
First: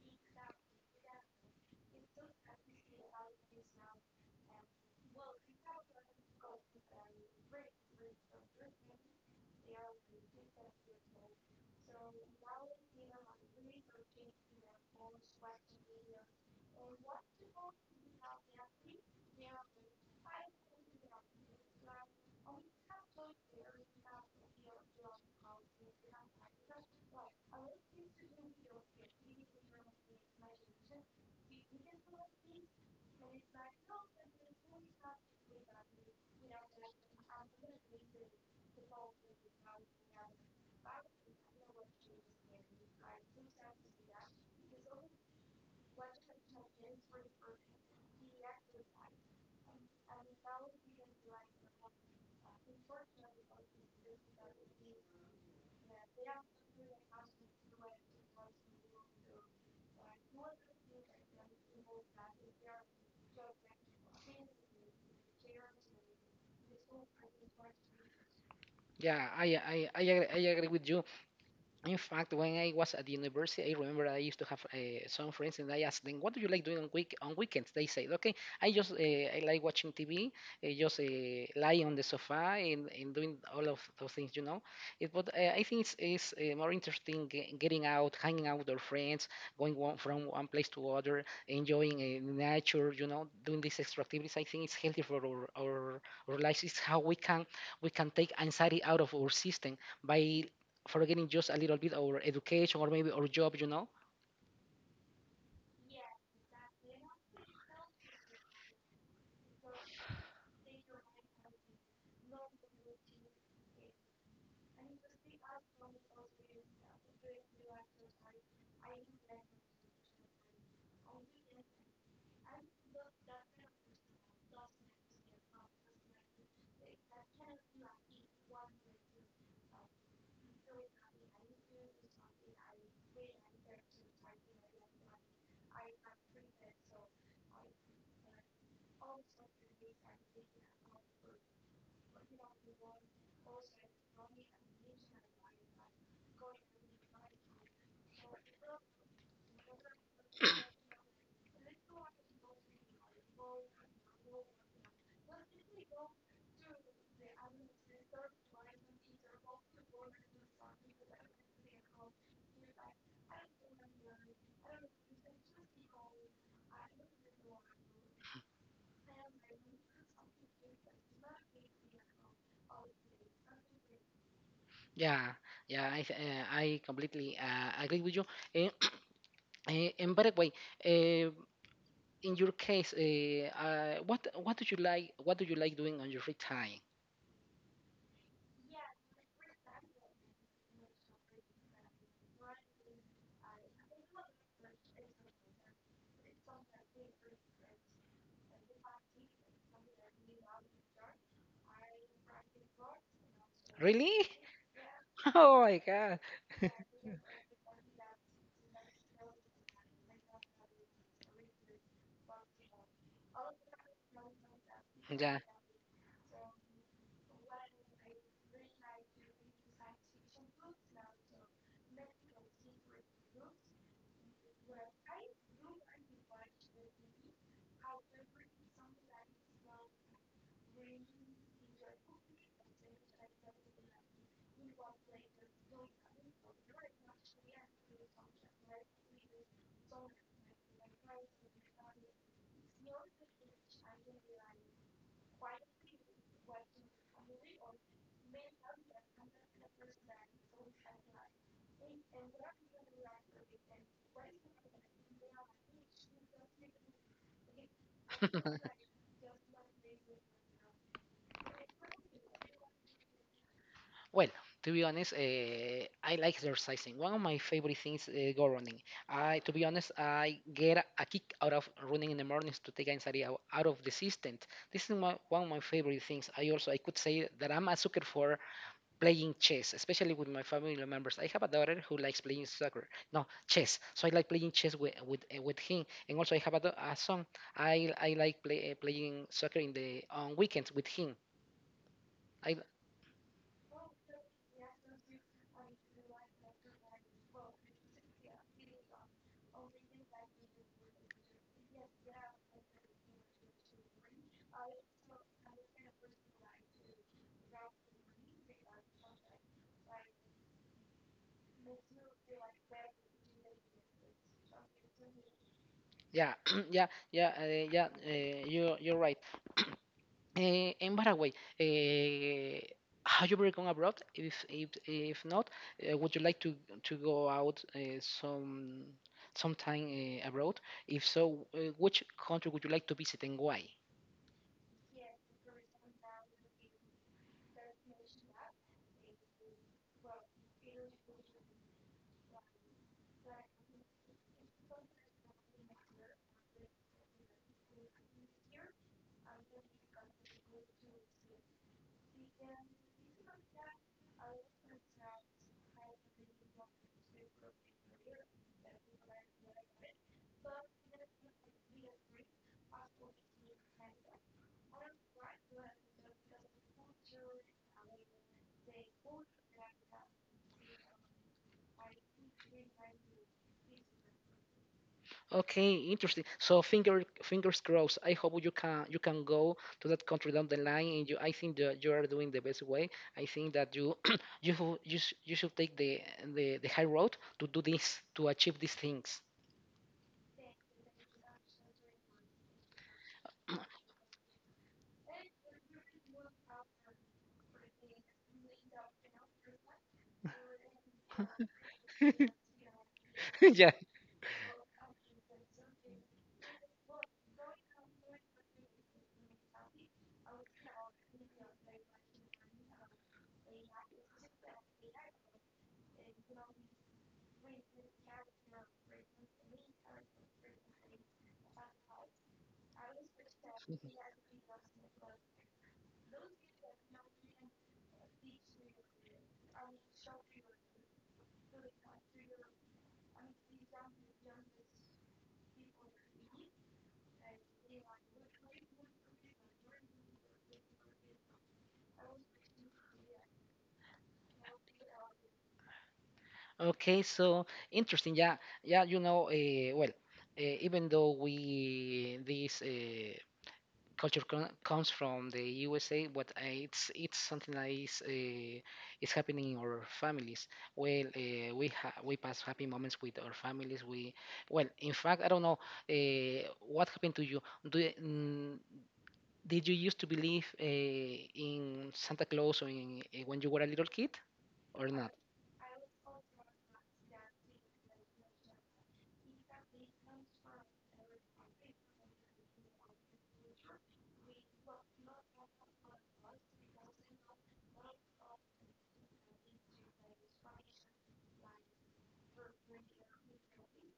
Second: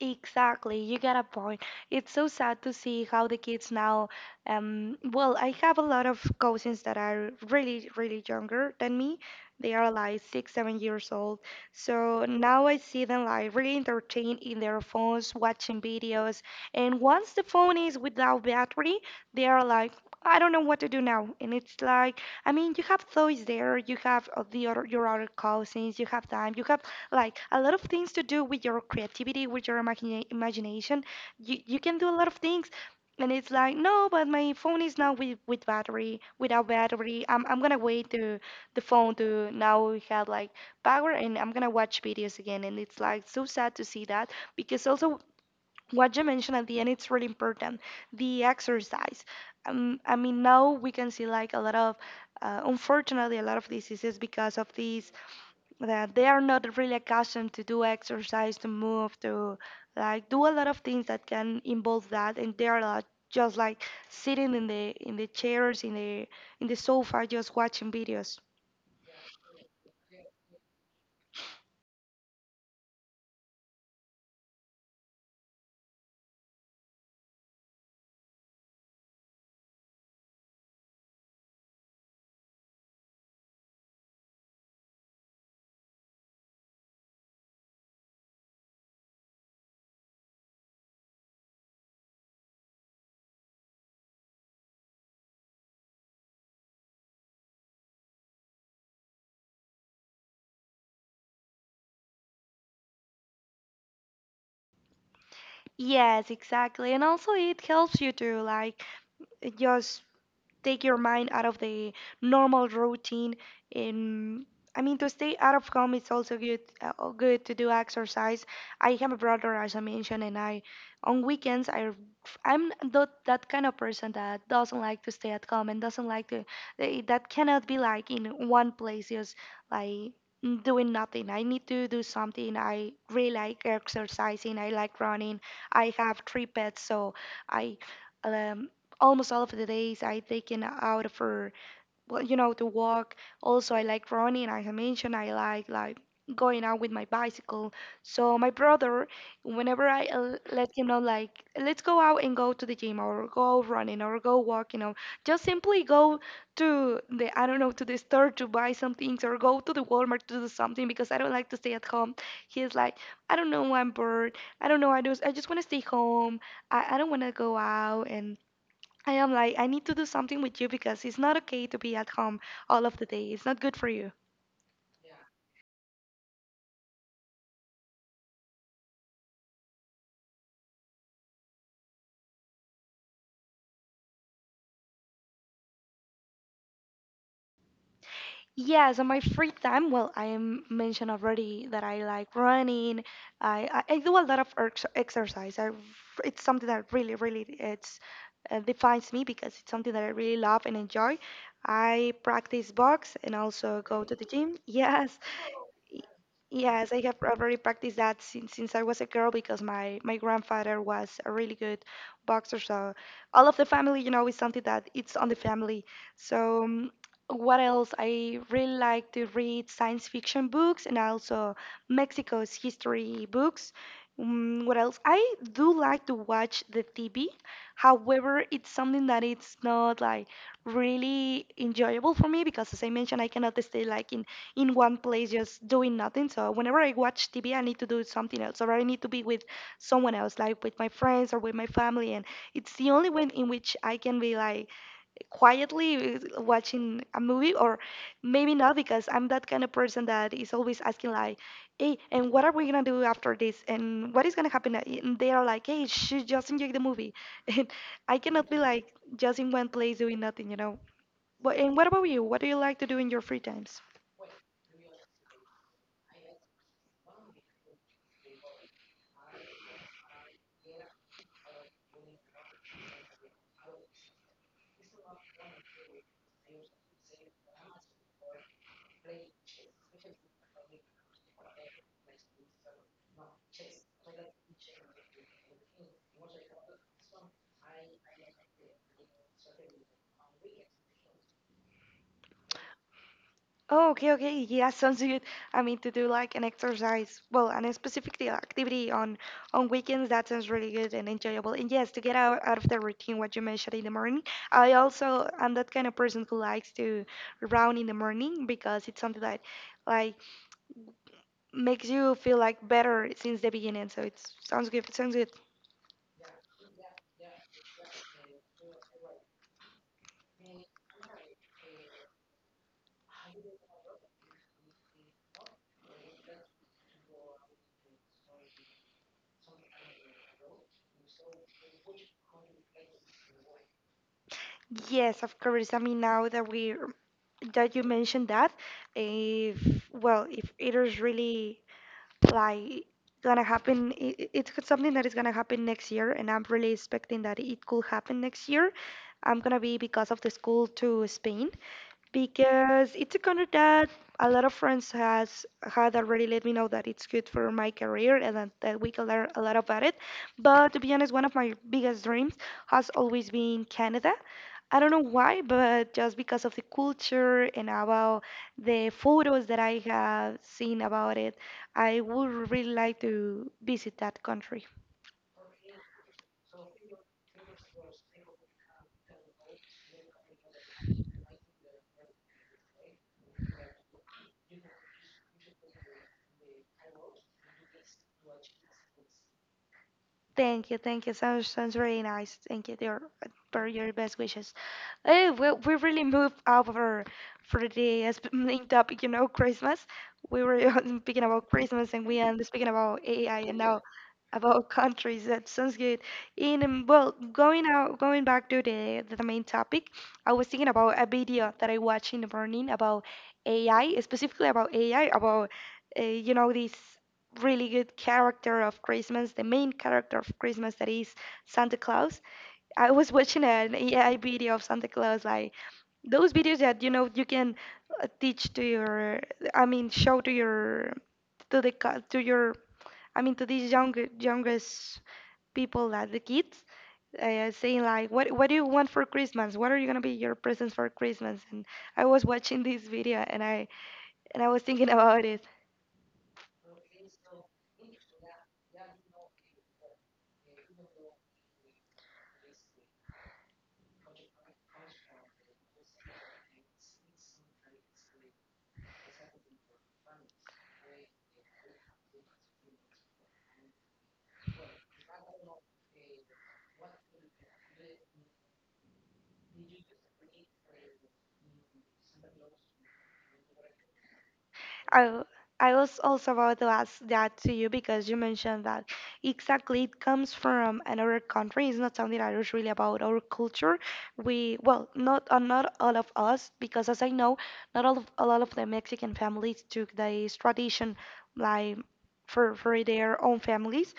Exactly, you got a point. It's so sad to see how the kids now. Well, I have a lot of cousins that are really, really younger than me. They are like six, 7 years old. So now I see them like really entertained in their phones, watching videos. And once the phone is without battery, they are like, I don't know what to do now. And it's like, I mean, you have toys there, you have your other cousins, you have time, you have like a lot of things to do with your creativity, with your imagination. You can do a lot of things, and it's like no, but my phone is now without battery. I'm gonna wait the phone to now have like power, and I'm gonna watch videos again. And it's like so sad to see that because also what you mentioned at the end, it's really important. The exercise. I mean now we can see like a lot of unfortunately a lot of diseases because of these that they are not really accustomed to do exercise, to move, to like do a lot of things that can involve that, and they are like, just like sitting in the chairs, in the sofa, just watching videos. Yeah, I agree with you. In fact, when I was at the university, I remember I used to have some friends, and I asked them, "What do you like doing on weekends?" They said, "Okay, I like watching TV, just lie on the sofa and doing all of those things, you know." It, but I think it's more interesting getting out, hanging out with our friends, going from one place to other, enjoying nature, you know, doing these extra activities. I think it's healthy for our lives. It's how we can take anxiety out of our system by forgetting just a little bit our education or maybe our job, you know. Yes, exactly. And also it helps you to like just take your mind out of the normal routine and I mean to stay out of home it's also good, good to do exercise. I have a brother as I mentioned and I on weekends I I'm not that kind of person that doesn't like to stay at home and doesn't like to that cannot be like in one place just like doing nothing. I need to do something. I really like exercising. I like running. I have 3 pets so I um, almost all of the days I taken out for well, you know, to walk. Also, I like running. As I mentioned, I like going out with my bicycle. So my brother, whenever I let him know like, let's go out and go to the gym or go running or go walking or just simply go to the, I don't know, to the store to buy some things or go to the Walmart to do something because I don't like to stay at home. He's like, I don't know, I'm bored. I don't know, I just want to stay home. I don't want to go out. And I am like, I need to do something with you because it's not okay to be at home all of the day. It's not good for you. Yeah, yeah, I completely agree with you. Eh, and by the way, uh, in your case, what do you like doing on your free time? Yes, on my free time, well, I am mentioned already that I like running. I do a lot of exercise. It's something that really it's defines me because it's something that I really love and enjoy. I practice box and also go Really? to the gym. Yes, Oh my Y- god. yes, I have already practiced that since I was a girl because my grandfather was a really good boxer. So all of the family, you know, is something that it's on the Yeah. family. So um, what else? I really like to read science fiction books and also Mexico's history books. Mm, what else? I do like to watch the TV. However, it's something that it's not like really enjoyable for me because, as I mentioned, I cannot stay like in one place just doing nothing. So whenever I watch TV, I need to do something else, or I need to be with someone else, like with my friends or with my family. And it's the only way in which I can be like quietly watching a movie, or maybe not because I'm that kind of person that is always asking like, "Hey, and what are we gonna do after this? And what is gonna happen?" And they are like, "Hey, sh just enjoy the movie." And I cannot be like just in one place doing nothing, you know. But and what about you? What do you like to do in your free times? Well, to be honest, I like exercising. One of my favorite things, go running. I, to be honest, I get a kick out of running in the mornings to take anxiety out of the system. This is my, one of my favorite things. I could say that I'm a sucker for playing chess, especially with my family members. I have a daughter who likes playing soccer, no chess. So I like playing chess with him, and also I have a, a son. I like playing soccer in the on weekends with him. I, Oh, okay, okay. Yeah, sounds good. I mean, to do like an exercise, well, and a specific the activity on weekends, that sounds really good and enjoyable. And yes, to get out, out of the routine, what you mentioned in the morning. I also am that kind of person who likes to run in the morning because it's something that like makes you feel like better since the beginning. So it sounds good. It sounds good. Yeah, yeah, yeah, uh, yeah. You're right. Uh, in Paraguay, have you ever gone abroad? If not, would you like to go out sometime abroad? If so, which country would you like to visit and why? Yes, of course. I mean, now that we that you mentioned that, if, well, if it is really like gonna happen, it's something that is gonna happen next year, and I'm really expecting that it could happen next year. I'm gonna be, because of the school, to Spain, because it's a country that a lot of friends has had already let me know that it's good for my career and that we can learn a lot about it. But to be honest, one of my biggest dreams has always been Canada. I don't know why, but just because of the culture and about the photos that I have seen about it, I would really like to visit that country. Okay, interesting. So fingers crossed. I hope you can go to that country down the line, and you. I think that you are doing the best way. I think that you you should take the high road to do this to achieve these things. Thank you, thank you. Sounds really nice. Thank you, dear, for your best wishes. Hey, we really moved over for the main topic, you know, Christmas. We were speaking about Christmas and we ended speaking about AI and Yeah. now about countries. That sounds good. And Well, going out, going back to the main topic, I was thinking about a video that I watched in the morning about AI, specifically about AI, about you know, this really good character of Christmas, the main character of Christmas, that is Santa Claus. I was watching an AI video of Santa Claus, like those videos that you know you can teach to your, I mean, show to your, to the co- to your, I mean, to these younger youngest people, like the kids, saying like, what do you want for Christmas? What are you gonna be your presents for Christmas? And I was watching this video and I was thinking about it. Okay, so interesting. Yeah, yeah. You know, even though we this. Culture comes from the USA, but it's something that is happening in our families. Well, we pass happy moments with our families. We Well, in fact, I don't know what happened to you. Do you- mm, did you used to believe in Santa Claus or when you were a little kid or I not? I was also about to ask that to you because you mentioned that exactly it comes from another country. It's not something that is really about our culture. We, well, not not all of us, because as I know, not all of, a lot of the Mexican families took this tradition like for their own families.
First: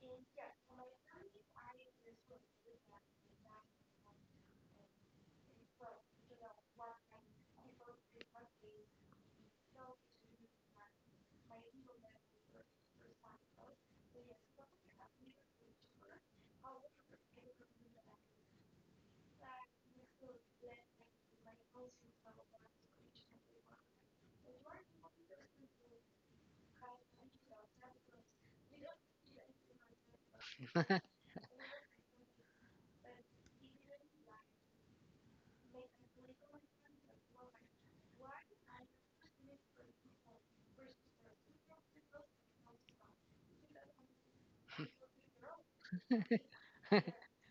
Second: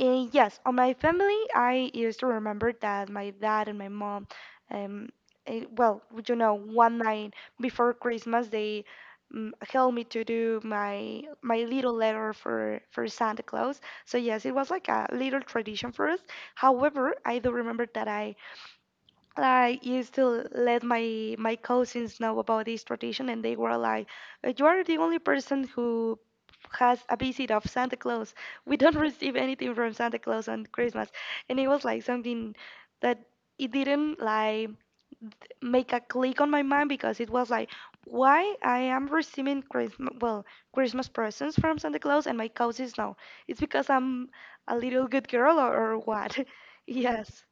Yes, on my family, I used to remember that my dad and my mom, um, well, would, you know, one night before Christmas, they helped me to do my little letter for Santa Claus. So yes, it was like a little tradition for us. However, I do remember that I used to let my cousins know about this tradition, and they were like, "You are the only person who has a visit of Santa Claus. We don't receive anything from Santa Claus on Christmas." And it was like something that it didn't like make a click on my mind because it was like, "Why I am receiving Christmas, well, Christmas presents from Santa Claus and my cousins now? It's because I'm a little good girl, or what?" Yes.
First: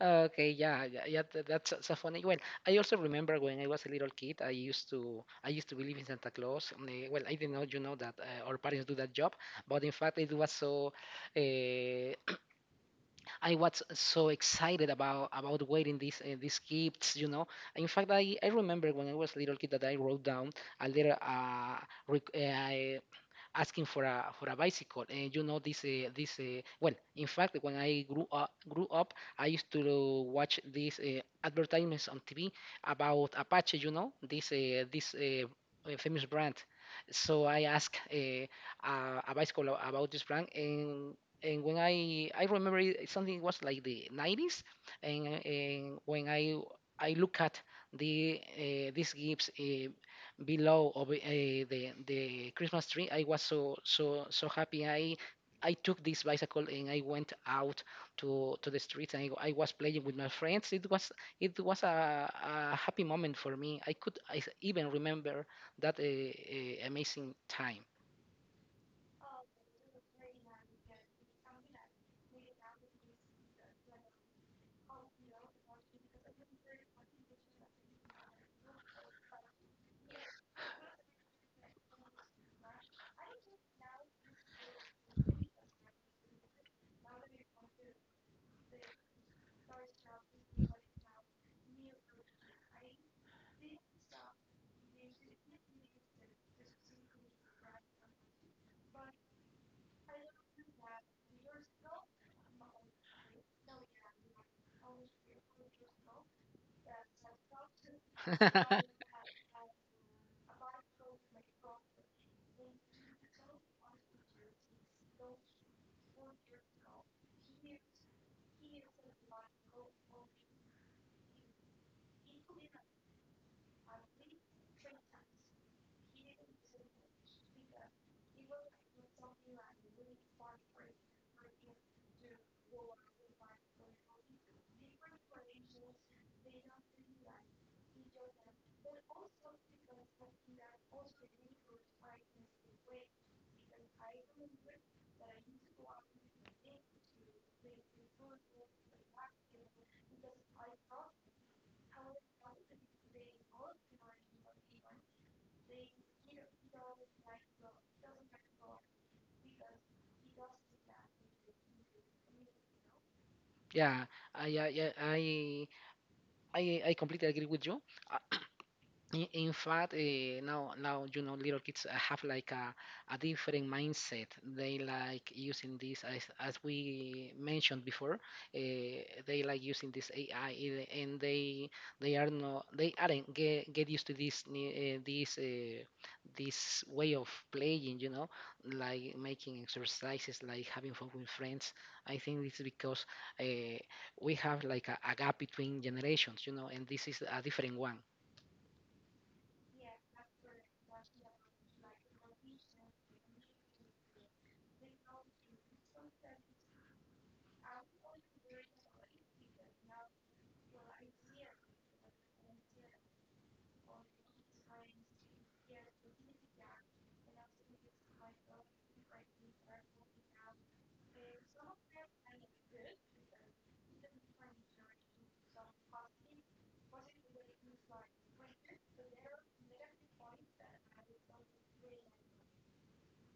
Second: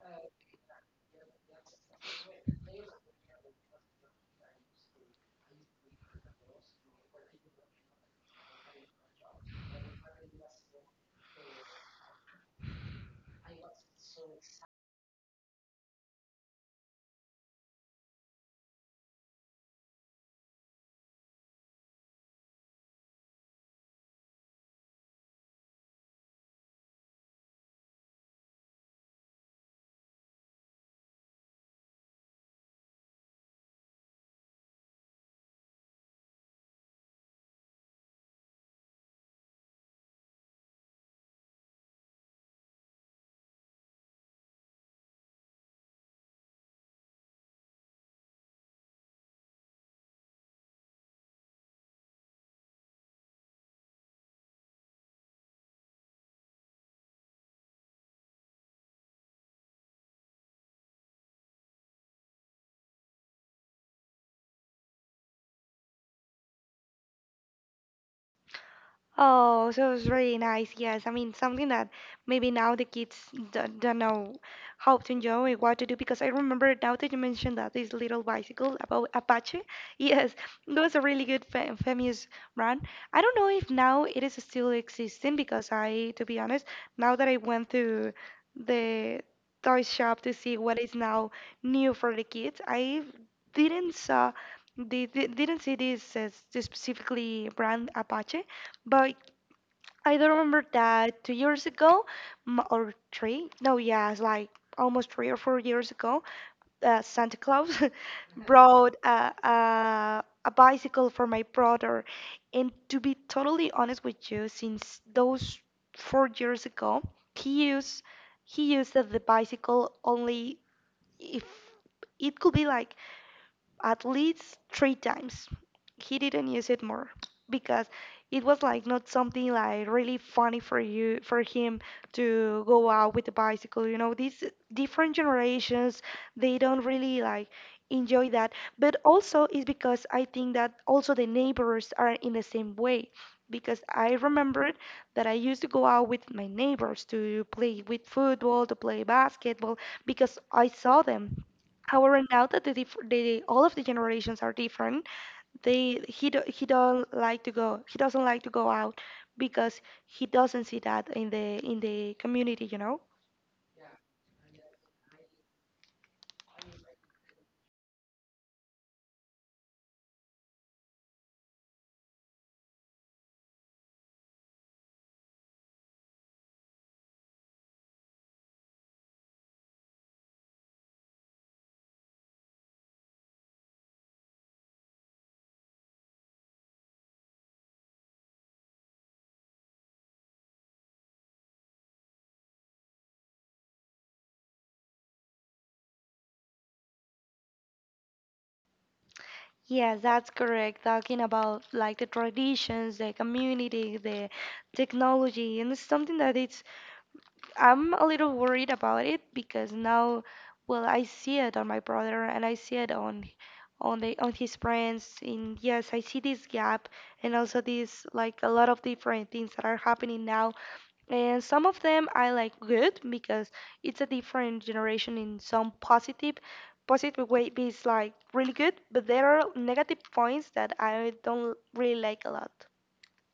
Okay, yeah, yeah, yeah, so funny. Well, I also remember when I was a little kid, I used to believe in Santa Claus. And well, I didn't know that our parents do that job, but in fact, it was so uh, I was so excited about waiting these gifts. In fact, I remember when I was little kid that I wrote down a little req- I- asking for a bicycle, and you know this this well. In fact, when I grew up, I used to watch these advertisements on TV about Apache, you know this famous brand. So I asked a bicycle about this brand, and when I remember it, something was like the 90s, and when I look at these gifts below of the Christmas tree, I was so so so happy. I took this bicycle and I went out to the streets and I was playing with my friends. It was a happy moment for me. I even remember that amazing time. Oh, so it's really nice. Yes, I mean something that maybe now the kids don't know how to enjoy, what to do. Because I remember now that you mentioned that, this little bicycle about Apache. Yes, it was a really good fa famous brand. I don't know if now it is still existing because I, to be honest, now that I went to the toy shop to see what is now new for the kids, I didn't saw. They didn't see this specifically brand Apache, but I do remember that 2 years ago, m- or three, no, yeah, it's like almost 3 or 4 years ago, Santa Claus brought a bicycle for my brother. And to be totally honest with you, since those 4 years ago, he used he used the bicycle only, if it could be like, at least three times. He didn't use it more because it was like not something like really funny for you for him to go out with a bicycle. You know, these different generations, they don't really like enjoy that. But also it's because I think that also the neighbors are in the same way. Because I remembered that I used to go out with my neighbors to play with football, to play basketball, because I saw them. However, now that the, diff- the all of the generations are different, he don't like to go. He doesn't like to go out because he doesn't see that in the community, you know. Yeah, I, I, I, I, I completely agree with you. In fact now you know little kids have like a different mindset. They like using this as we mentioned before. They like using this AI, and they are not they aren't get used to this way of playing. You know, like making exercises, like having fun with friends. I think it's because uh, we have like a gap between generations. You know, and this is a different one. Yes, that's correct. Talking about like the traditions, the community, the technology, and it's something that it's, I'm a little worried about it because now, well, I see it on my brother and I see it on the on his friends. And yes, I see this gap and also this, like, a lot of different things that are happening now. And some of them I like good because it's a different generation. In some positive way is like really good, but there are negative points that I don't really like a lot.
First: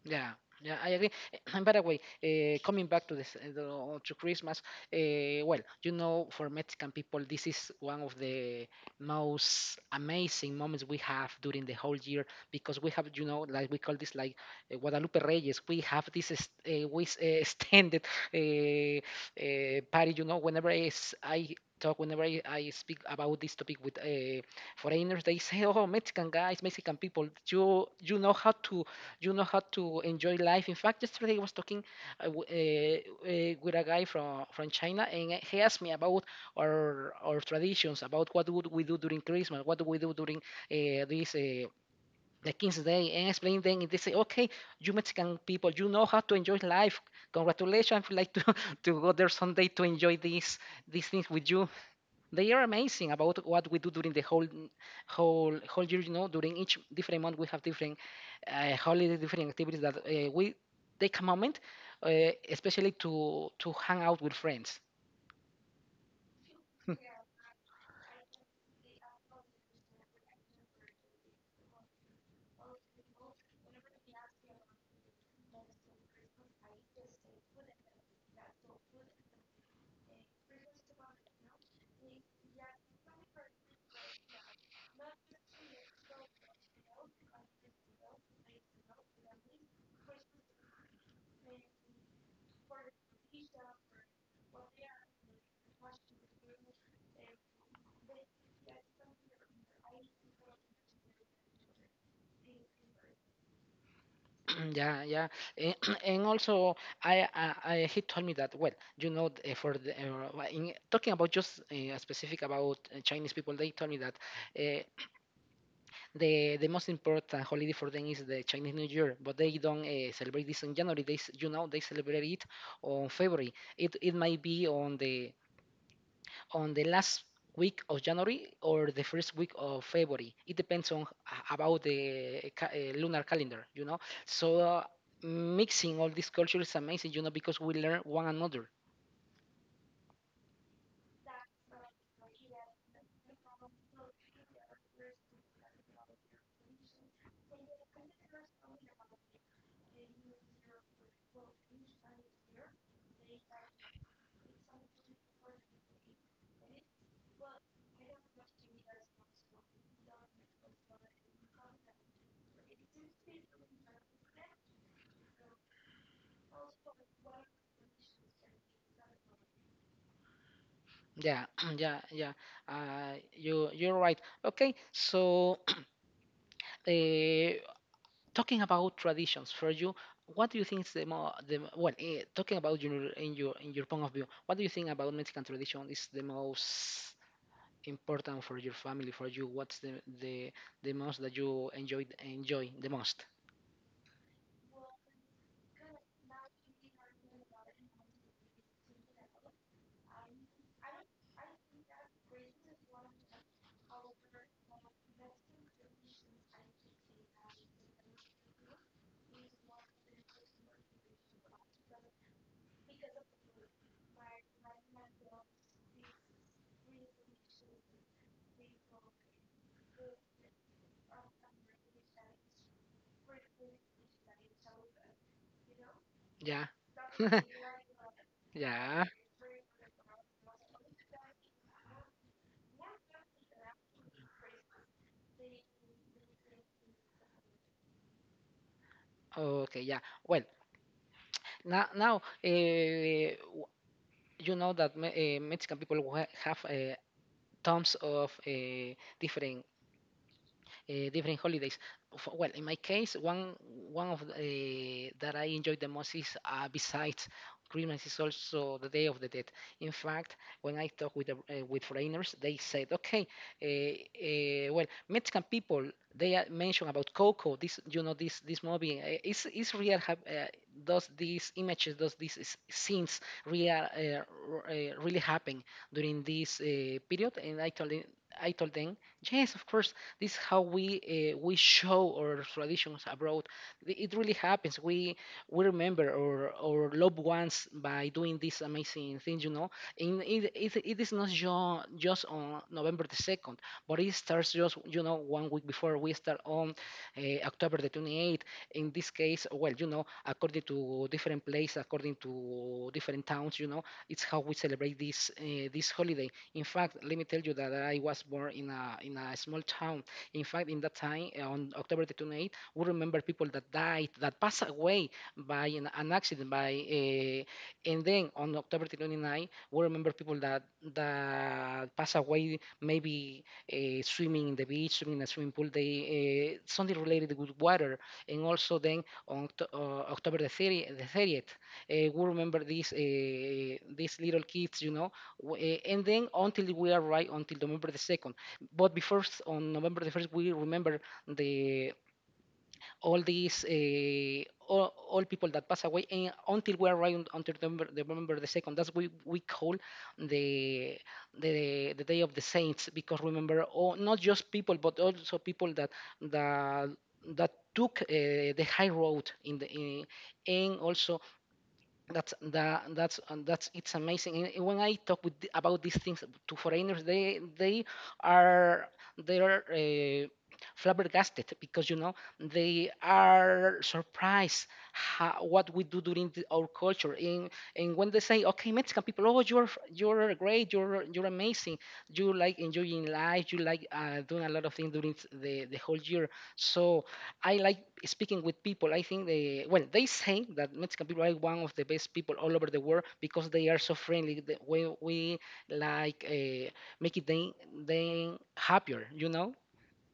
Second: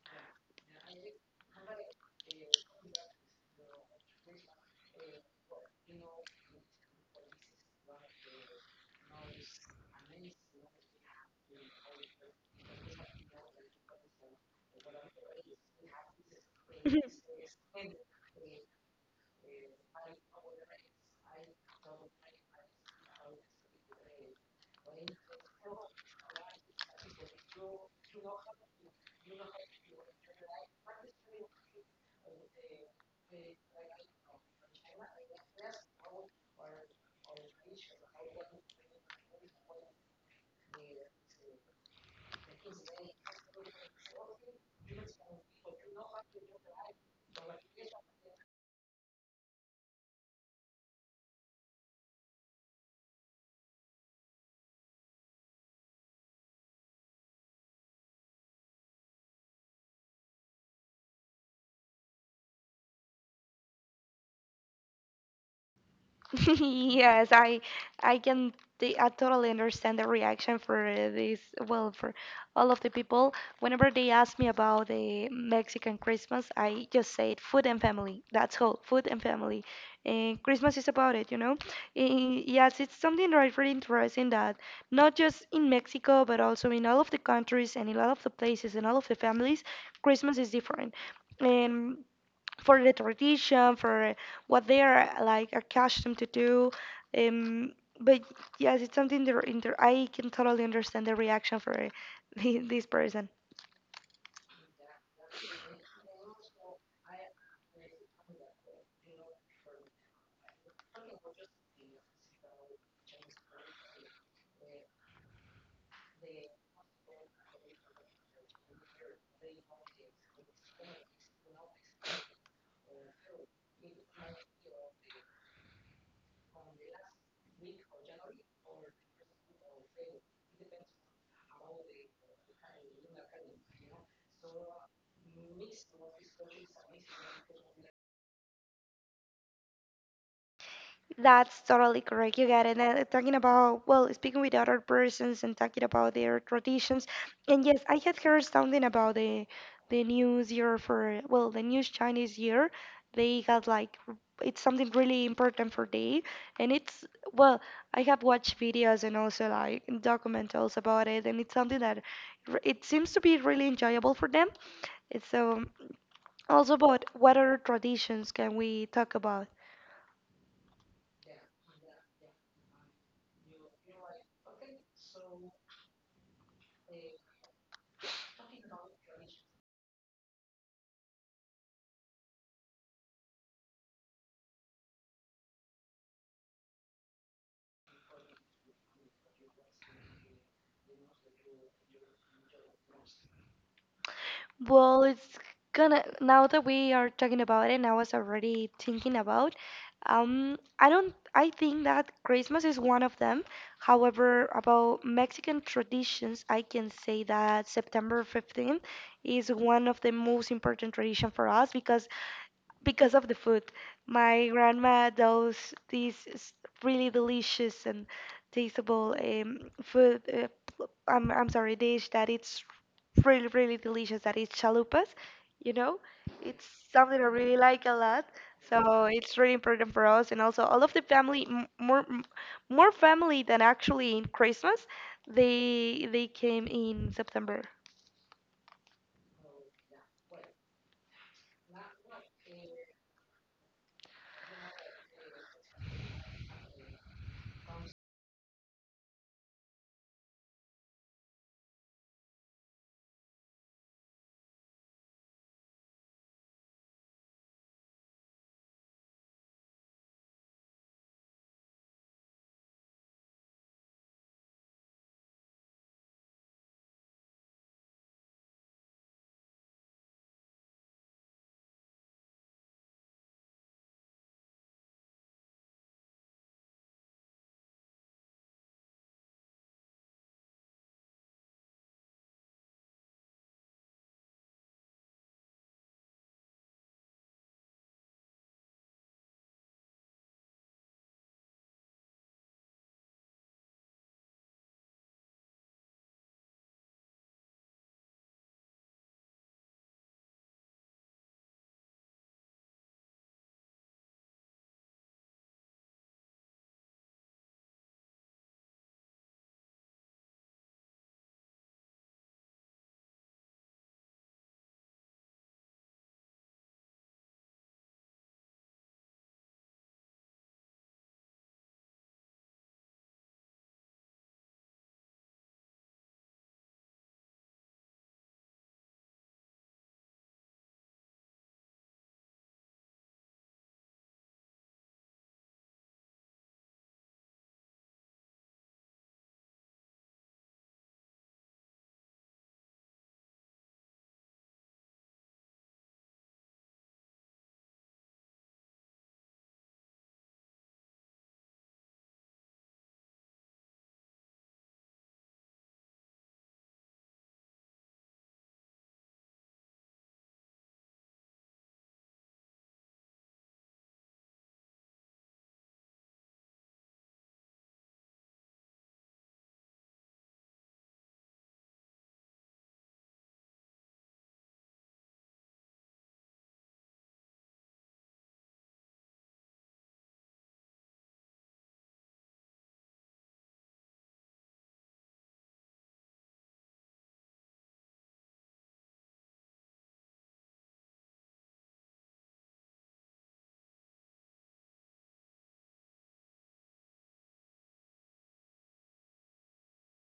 Yeah, yeah, I agree. And by the way, coming back to Christmas, well, you know, for Mexican people, this is one of the most amazing moments we have during the whole year because we have like we call this like Guadalupe Reyes. We have this extended party. You know, whenever I speak about this topic with foreigners, they say, "Oh, Mexican guys, Mexican people, you know how to, you know how to enjoy life." In fact, yesterday I was talking with a guy from China, and he asked me about our traditions, about what would we do during Christmas, what do we do during this the King's Day, and explain them. And they say, "Okay, you Mexican people, you know how to enjoy life. Congratulations! I would like to to go there someday to enjoy these things with you." They are amazing about what we do during the whole whole whole year, you know, during each different month we have different holiday, different activities that we take a moment uh, especially to hang out with friends. Yes, I can I totally understand the reaction for this, well, for all of the people. Whenever they ask me about the Mexican Christmas, I just say it, food and family. That's all, food and family. And Christmas is about it, you know? Eh, yes, it's something very, very interesting that not just in Mexico, but also in all of the countries and in all of the places and all of the families, Christmas is different. And for the tradition, for what they are like accustomed to do. Um, but yes, it's something that I can totally understand the reaction for this person. Yeah, yeah, and, and also, I he told me that, well, you know, talking about just specific about Chinese people, they told me that uh, the most important holiday for them is the Chinese New Year, but they don't celebrate this in January. You know, they celebrate it on February. It might be on the last week of January or the first week of February. It depends about the lunar calendar, you know. So mixing all this culture is amazing, you know, because we learn one another. That's totally correct. You got it. And talking about, well, speaking with other persons and talking about their traditions. And yes, I had heard something about the news year for, well, the new Chinese year. They had like, it's something really important for they. And it's, well, I have watched videos and also like documentals about it. And it's something that it seems to be really enjoyable for them. It's, also, about what other traditions can we talk about? Yeah, yeah, yeah. You're right. Okay, so. Uh, Talking about traditions for you, what do you think is the more the well, talking about your in your in your point of view, what do you think about Mexican tradition is the most important for your family, for you? What's the, the most that you enjoy the most? Well, it's gonna, now that we are talking about it, and I was already thinking about, I don't, I think that Christmas is one of them. However, about Mexican traditions, I can say that September 15th is one of the most important tradition for us because of the food. My grandma does these s- really delicious and tasteable food. Dish that it's really really delicious. That is chalupas, you know. Yeah, It's something I really like a lot. yeah, So it's really important for us, and also all of the family, more family than actually in Christmas. They came in September. okay, yeah, well, now you know that me, Mexican people have tons of different holidays. For, well, in my case, one that I enjoy the most is, besides Christmas, is also the Day of the Dead. In fact, when I talk with foreigners, they said, okay, well, Mexican people, they mention about Coco. This you know this this movie is real. Does these scenes really happen during this period? And I told them, yes, of course this is how we show our traditions abroad. It really happens. We remember our loved ones by doing these amazing things, you know. And it is not just on November the second, but it starts just one week before we start on October the 28th. In this case, well, you know, according to different places, according to different towns, you know, it's how we celebrate this holiday. In fact, let me tell you that I was born in a small town. In fact, in that time, on October the 28th, we remember people that died, that passed away by an accident. By And then on October the 29th, we remember people that passed away, maybe swimming in the beach, swimming in a swimming pool. They Something related with water. And also then on October the 30th, we remember these little kids, you know. And then until we arrive until November the 2nd. But before, on November the first, we remember the all people that pass away and until we arrive until November the second. That's we call the the day of the saints, because remember, all, not just people but also people that that took the high road in and also that's it's amazing. And when I talk with about these things to foreigners, are they are flabbergasted because, you know, they are surprised what we do during our culture, and when they say, "Okay, Mexican people, oh, you're great, you're amazing. You like enjoying life, you like doing a lot of things during the whole year," so I like speaking with people. I think they well, they say that Mexican people are one of the best people all over the world because they are so friendly. The way we like make it them happier, you know.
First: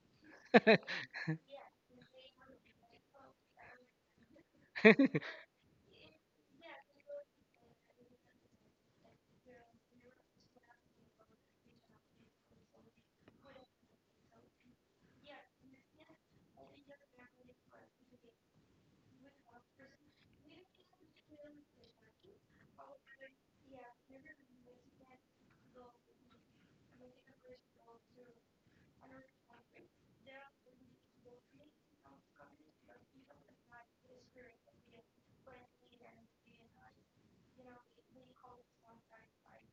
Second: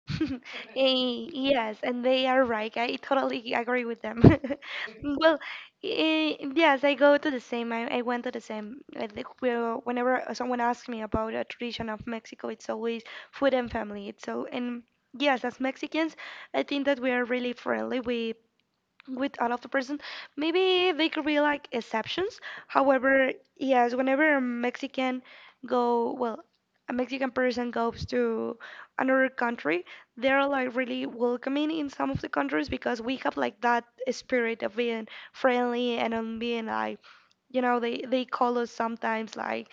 Yes, and they are right. I totally agree with them. Well, yes, I go to the same. I went to the same. I think we are whenever someone asks me about a tradition of Mexico, it's always food and family. It's so, and yes, as Mexicans, I think that we are really friendly. We with another person. Maybe they could be like exceptions. However, yes, whenever a Mexican go, well, a Mexican person goes to another country, they're like really welcoming in some of the countries because we have like that spirit of being friendly and on being like, you know, they call us sometimes like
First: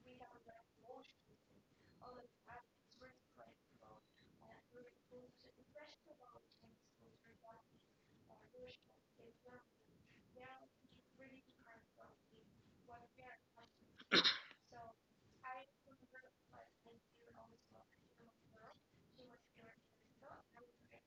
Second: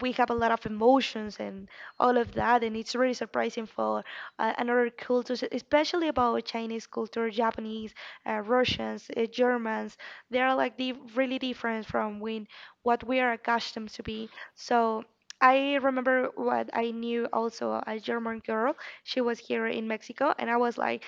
we have a lot of emotions and all of that, and it's really surprising for another cultures, especially about Chinese culture, Japanese, Russians, Germans. They are like the really different from when what we are accustomed to be. So I remember what I knew also a German girl. She was here in Mexico, and I was like,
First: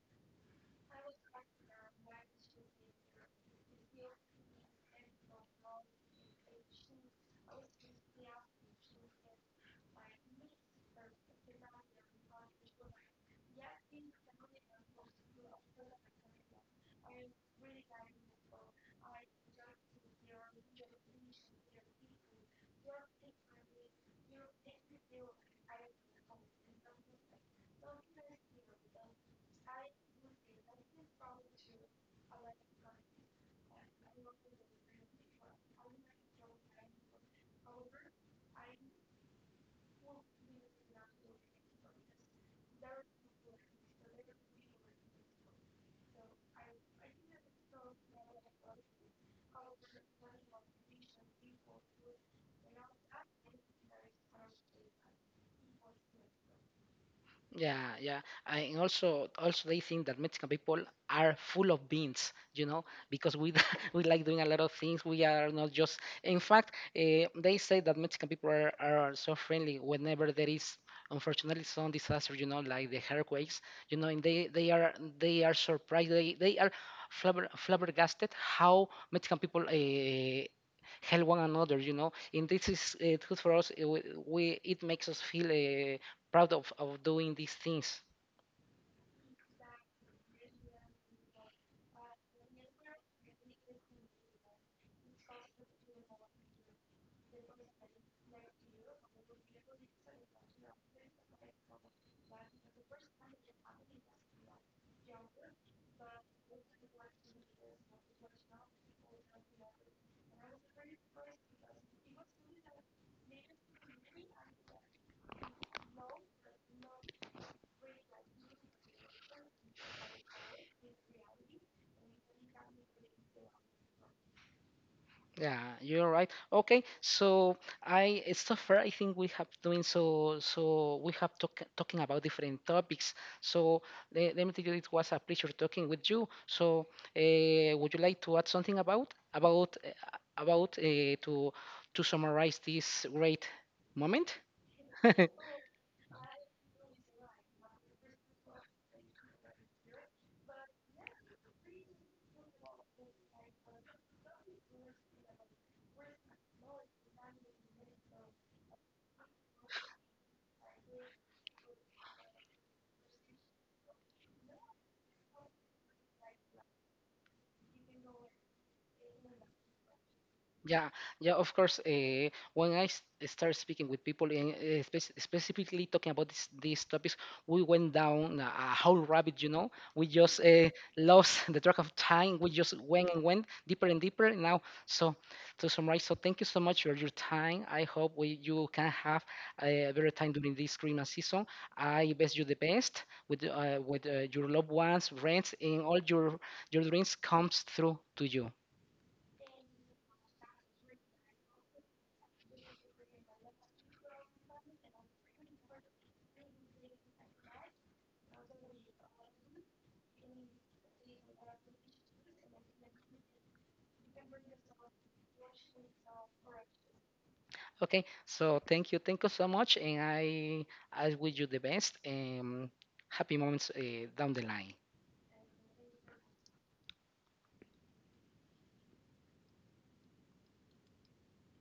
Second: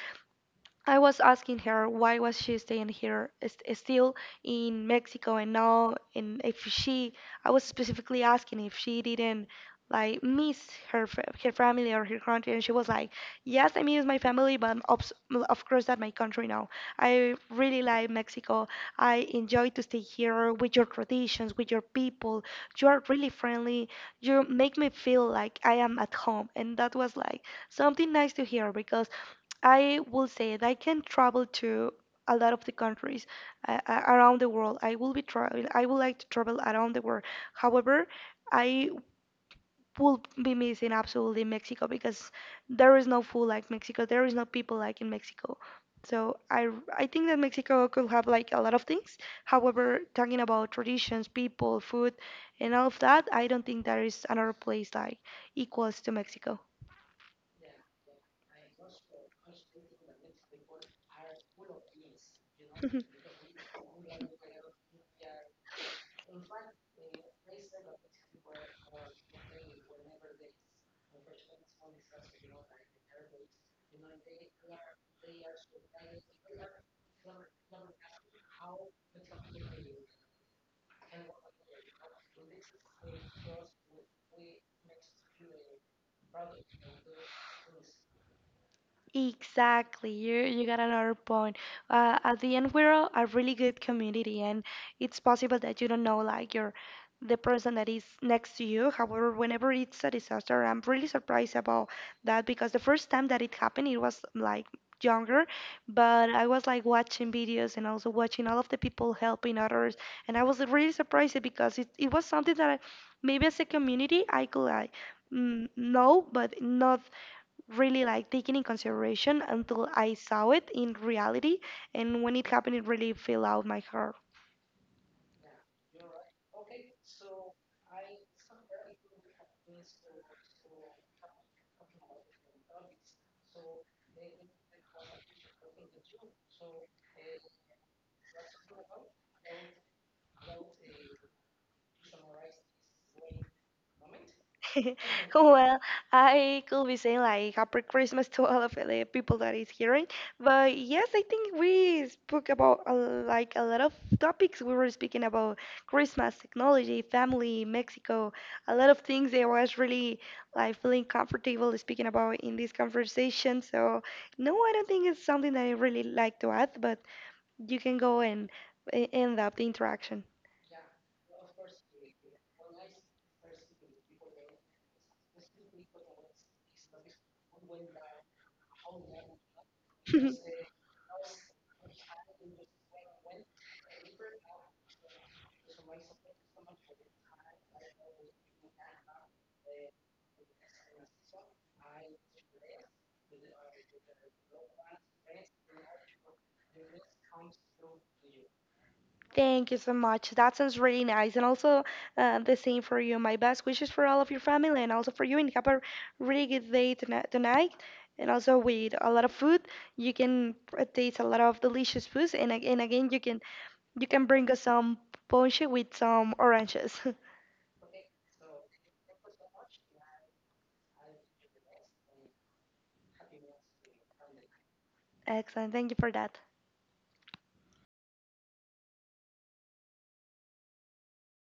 I was asking her why was she staying here, is still in Mexico, and now, and if she, I was specifically asking if she didn't like miss her family or her country, and she was like, "Yes, I miss my family, but of course that my country now. I really like Mexico. I enjoy to stay here with your traditions, with your people. You are really friendly. You make me feel like I am at home," and that was like something nice to hear because I will say that I can travel to a lot of the countries, around the world. I will be traveling. I would like to travel around the world. However, I will be missing absolutely Mexico because there is no food like Mexico. There is no people like in Mexico. So I think that Mexico could have like a lot of things. However, talking about traditions, people, food, and all of that, I don't think there is another place like equals to Mexico. Yeah, yeah. And also, they think that Mexican people are full of beans, you know, because we we like doing a lot of things. We are not just. In fact, they say that Mexican people are so friendly whenever there is, unfortunately, some disaster, you know, like the earthquakes, you know, and they are surprised. They are flabbergasted how Mexican people help one another, you know, and this is good for us we It makes us feel proud of doing these things. Exactly, you got another point. At the end, we're a really good community, and it's possible that you don't know like your the person that is next to you. However, whenever it's a disaster, I'm really surprised about that because the first time that it happened, it was like younger, but I was like watching videos and also watching all of the people helping others, and I was really surprised because it was something that I, maybe as a community I could like mm, know, but not really like taken in consideration until I saw it in reality. And when it happened, it really fell out my heart. Yeah, you're right. Okay, so I so far I think we have doing so we have talking about different topics. So, let me tell you it was a pleasure talking with you. So, would you like to add something about to summarize this great moment? Well, I could be saying like Happy Christmas to all of the people that is hearing. But yes, I think we spoke about like a lot of topics. We were speaking about Christmas, technology, family, Mexico, a lot of things. I was really like feeling comfortable speaking about in this conversation. So no, I don't think it's something that I really like to add, but you can go and end up the interaction. Yeah, yeah, of course. When I start speaking with people, and specifically talking about these topics, we went down a whole rabbit. You know, we just lost the track of time. We just went and went deeper and deeper. Now, so, to summarize, so thank you so much for your time. I hope you can have a better time during this Christmas season. I wish you the best with your loved ones, friends, and all your dreams comes through to you. Thank you so much. That sounds really nice. And also, the same for you. My best wishes for all of your family and also for you. And have a really good day tonight. And also, with a lot of food, you can taste a lot of delicious foods. And, and again, you can bring us some ponche with some oranges. Okay, so thank you so much, and I wish you the best and happy moments down the line. Excellent. Thank you for that.